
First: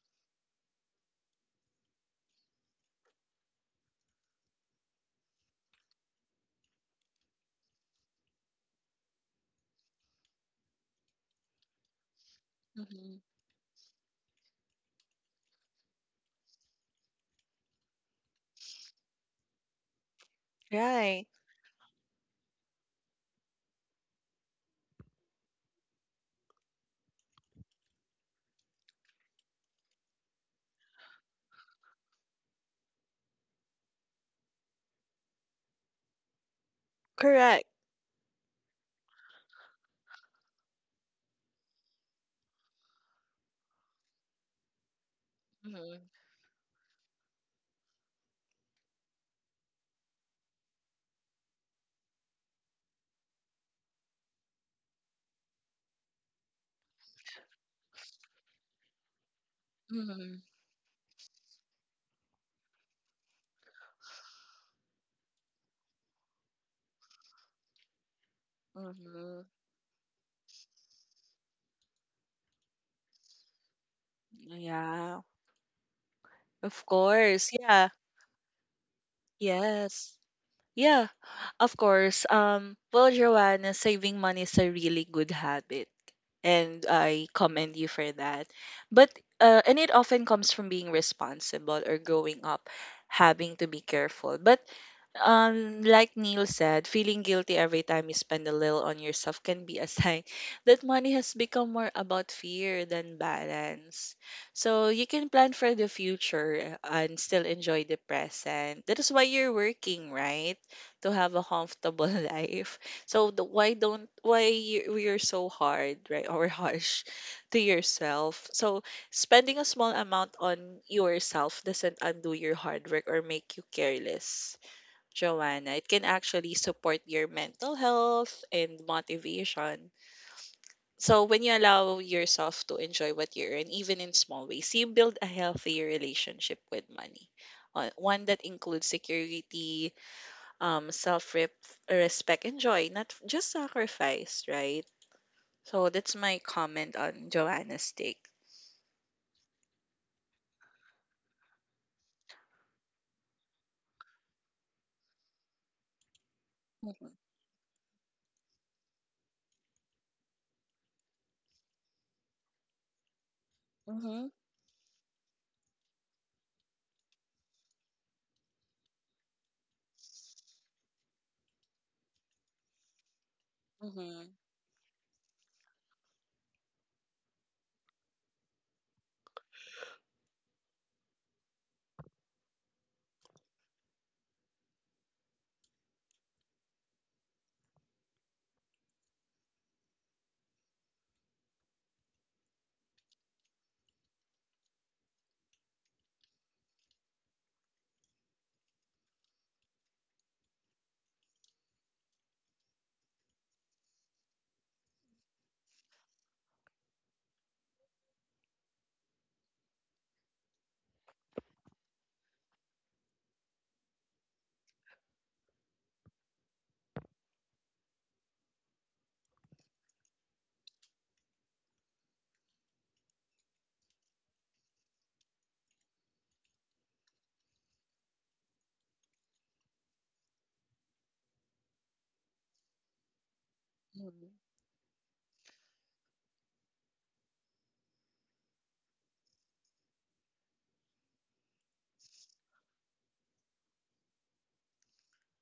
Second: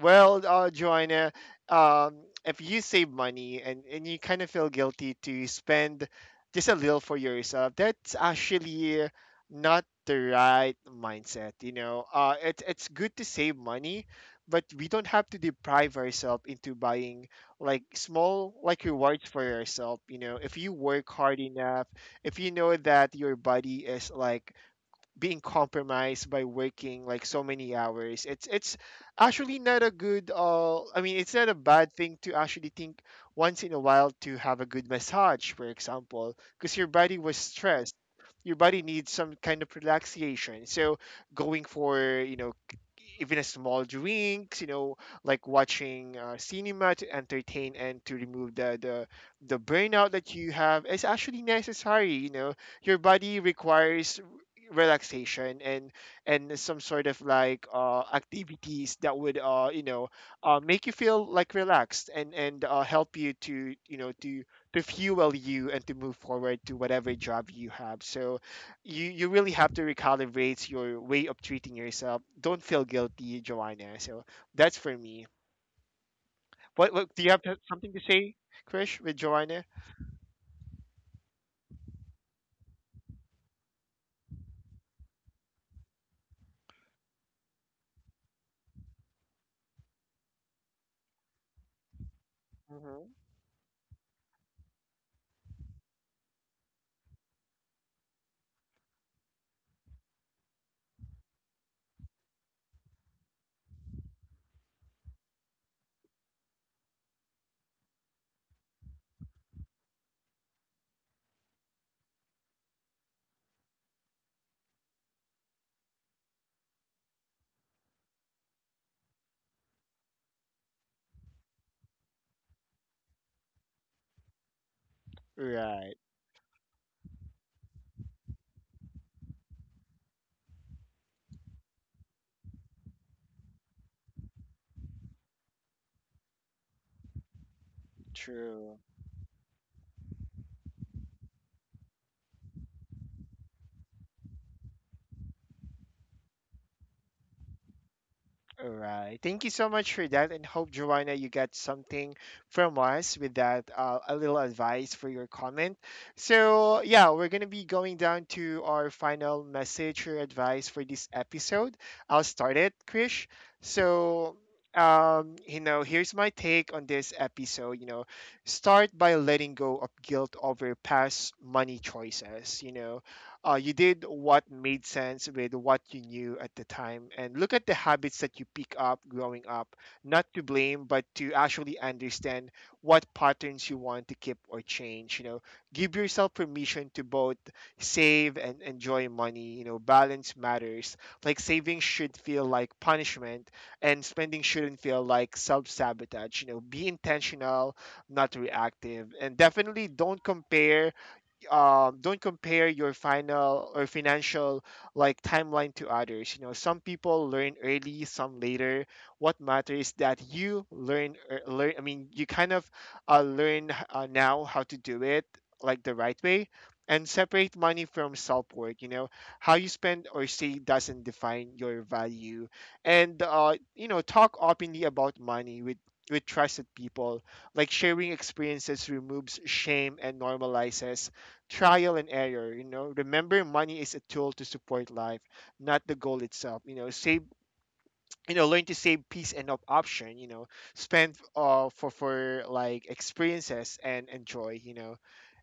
Speaker 1: Well, Joanna, um, if you save money and you kind of feel guilty to spend just a little for yourself, that's actually not the right mindset. You know, it's good
Speaker 2: Mm-hmm.
Speaker 1: to save money, but we don't have to deprive ourselves into buying like small like rewards for yourself. You know, if you work
Speaker 2: Right.
Speaker 1: hard enough, if you know that your body is like being compromised by working like so many hours, it's actually not a good, I mean, it's not a bad thing to actually think once in a while, to have a good massage, for example, because your body was
Speaker 2: Correct.
Speaker 1: stressed, your body needs some kind of relaxation. So going for, you know, even a small drinks, you know, like
Speaker 2: Mm-hmm.
Speaker 1: watching cinema to entertain and to remove the burnout that you have, is actually necessary. You know, your body requires relaxation, and some sort of like activities that would, you know,
Speaker 2: Mm-hmm.
Speaker 1: make you feel like relaxed, and help you to, you know, to fuel you and to move forward to whatever job you have. So you
Speaker 2: Mm-hmm.
Speaker 1: really have to recalibrate your way of treating yourself. Don't feel guilty, Joanna. So that's for
Speaker 2: Yeah.
Speaker 1: me.
Speaker 2: Of
Speaker 1: What do you have
Speaker 2: course. Yeah.
Speaker 1: something to say, Krish, with Joanna?
Speaker 2: Yes. Yeah, of course. Well, Joanna, saving money is a really good habit, and I commend you for that. But and it often comes from being responsible or growing up,
Speaker 1: Hmm.
Speaker 2: having to be careful. But like Neil said, feeling guilty every time you spend a little on yourself can be a sign that money has become more about fear than balance. So you can plan for the future and still enjoy the present. That is why you're working, right, to have a comfortable life. So, the, why don't why you, you're so hard, right, or harsh to yourself? So spending a small amount on yourself doesn't undo your hard work or make you careless, Joanna. It
Speaker 1: Right.
Speaker 2: can actually support your mental health and motivation. So when you allow yourself to enjoy what you earn, even in small ways, you build a healthier relationship with money. One that
Speaker 1: True.
Speaker 2: includes security, self respect and joy, not just sacrifice, right? So that's my comment on Joanna's take.
Speaker 1: All right. Thank you so much for that, and hope, Joanna, you got something from us with that a little advice for your comment. So
Speaker 2: Mm-hmm.
Speaker 1: yeah, we're gonna be going down to our final message or advice for this episode. I'll start it, Krish.
Speaker 2: Mm-hmm.
Speaker 1: So you know, here's my take on this episode. You know, start by letting go of guilt over past money choices. You know, you did
Speaker 2: Mm-hmm.
Speaker 1: what made sense with what you knew at the time, and look at the habits that you pick up growing up, not to blame, but to actually understand what patterns you want to keep or change. You know, give yourself permission to both save and enjoy money. You know, balance matters, like saving should feel like punishment and spending shouldn't feel like self-sabotage. You know, be intentional, not reactive, and definitely don't compare. Don't compare your final or financial like timeline to others. You know, some people learn early, some later. What matters is that you learn, learn. I mean, you kind of learn now how to do it like the right way, and separate money from self worth. You know, how you spend or save doesn't define your value. And you know, talk openly about money with trusted people, like sharing experiences removes shame and normalizes trial and error. You know, remember, money is a tool to
Speaker 2: Hmm.
Speaker 1: support life, not the goal itself. You know, save, you know, learn to save peace and option, you know. Spend for like experiences and enjoy, you know.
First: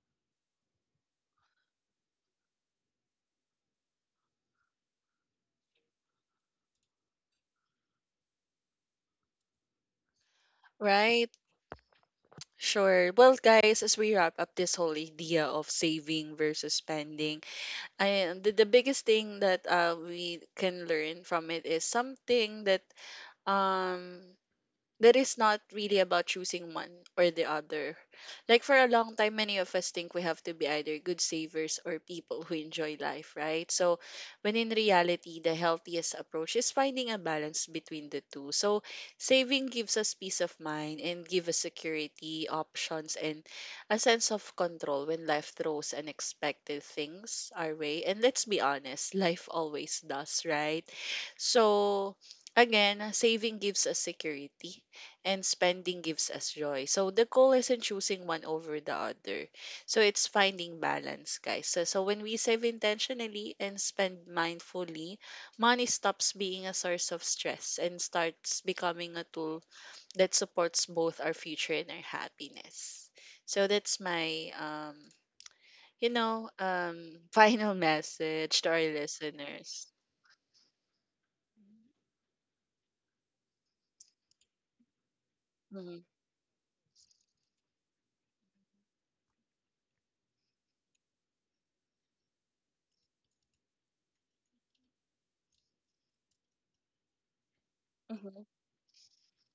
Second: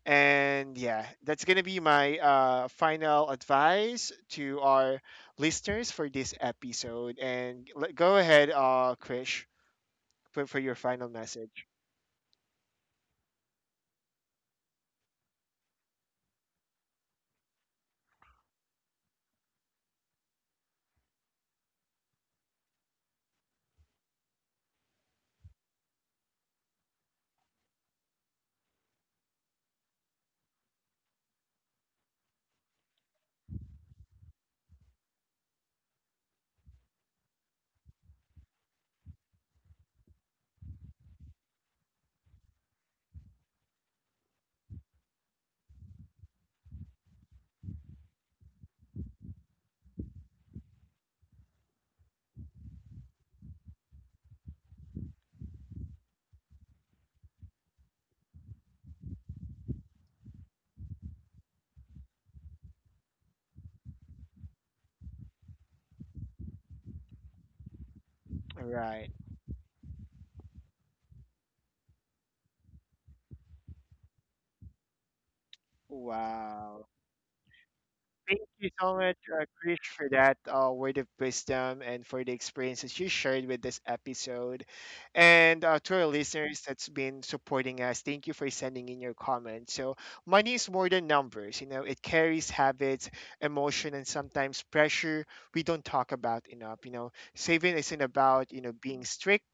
Speaker 1: And yeah, that's gonna be my final advice to our listeners for this episode. And go ahead, Krish, for your final
Speaker 2: Right.
Speaker 1: message.
Speaker 2: Sure. Well, guys, as we wrap up this whole idea of saving versus spending, the biggest thing that we can learn from it is something that, um that is not really about choosing one or the other. Like for a long time, many of us think we have to be either good savers or people who enjoy life, right? So, when in reality, the healthiest approach is finding a balance between the two. So, saving gives us peace of mind and give us security, options, and a sense of control when life throws unexpected things our way. And let's be honest, life always does, right? So, again, saving gives us security and spending gives us joy. So the goal isn't choosing one over the other. So it's finding balance, guys. So, when we save intentionally and spend mindfully, money stops being a source of stress and starts
Speaker 1: Right.
Speaker 2: becoming a tool that supports both our future and our happiness. So that's my
Speaker 1: Wow.
Speaker 2: final
Speaker 1: Thank
Speaker 2: message to
Speaker 1: you
Speaker 2: our
Speaker 1: so much,
Speaker 2: listeners.
Speaker 1: Krish, for that word of wisdom and for the experiences you shared with this episode. And to
Speaker 2: Mhm,
Speaker 1: our listeners that's been supporting us, thank you for sending in your comments. So money is more than numbers, you know, it carries habits, emotion, and sometimes pressure we don't talk about enough. You know, saving isn't
Speaker 2: mhm,
Speaker 1: about, you know, being strict.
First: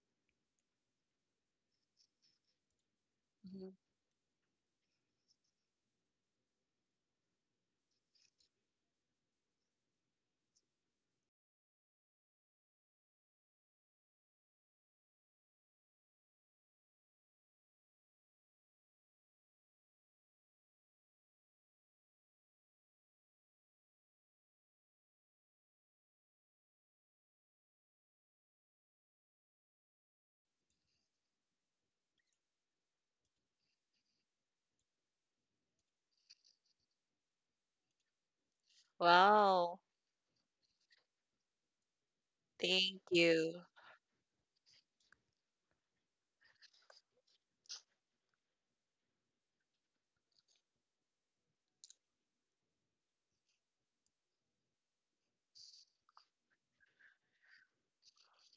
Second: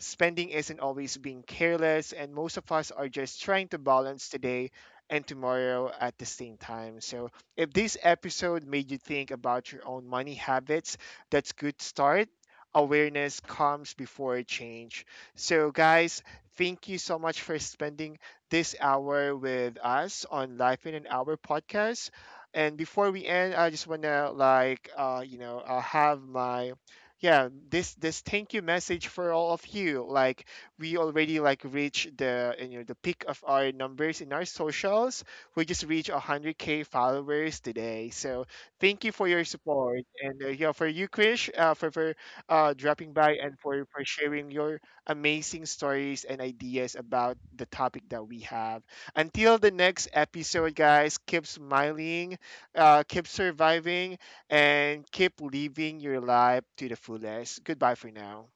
Speaker 1: Spending isn't always being careless, and most of us are just trying
Speaker 2: mhm.
Speaker 1: to balance today and tomorrow at the same time. So if this episode made you think about your own money habits, that's good start. Awareness comes before change. So guys, thank you so much for spending this hour with us on Life in an Hour podcast. And before we end, I just want to like, you know, have my yeah this thank you message for all of you. Like we already like reached the, you know, the peak of our numbers in our socials. We just reached 100K followers today, so thank you for your
Speaker 2: Wow.
Speaker 1: support. And yeah, for you, Krish, for
Speaker 2: Thank
Speaker 1: dropping by and
Speaker 2: you.
Speaker 1: for sharing your amazing stories and ideas about the topic that we have. Until the next episode, guys, keep smiling, keep surviving, and keep living your life to the fullest. Goodbye for now.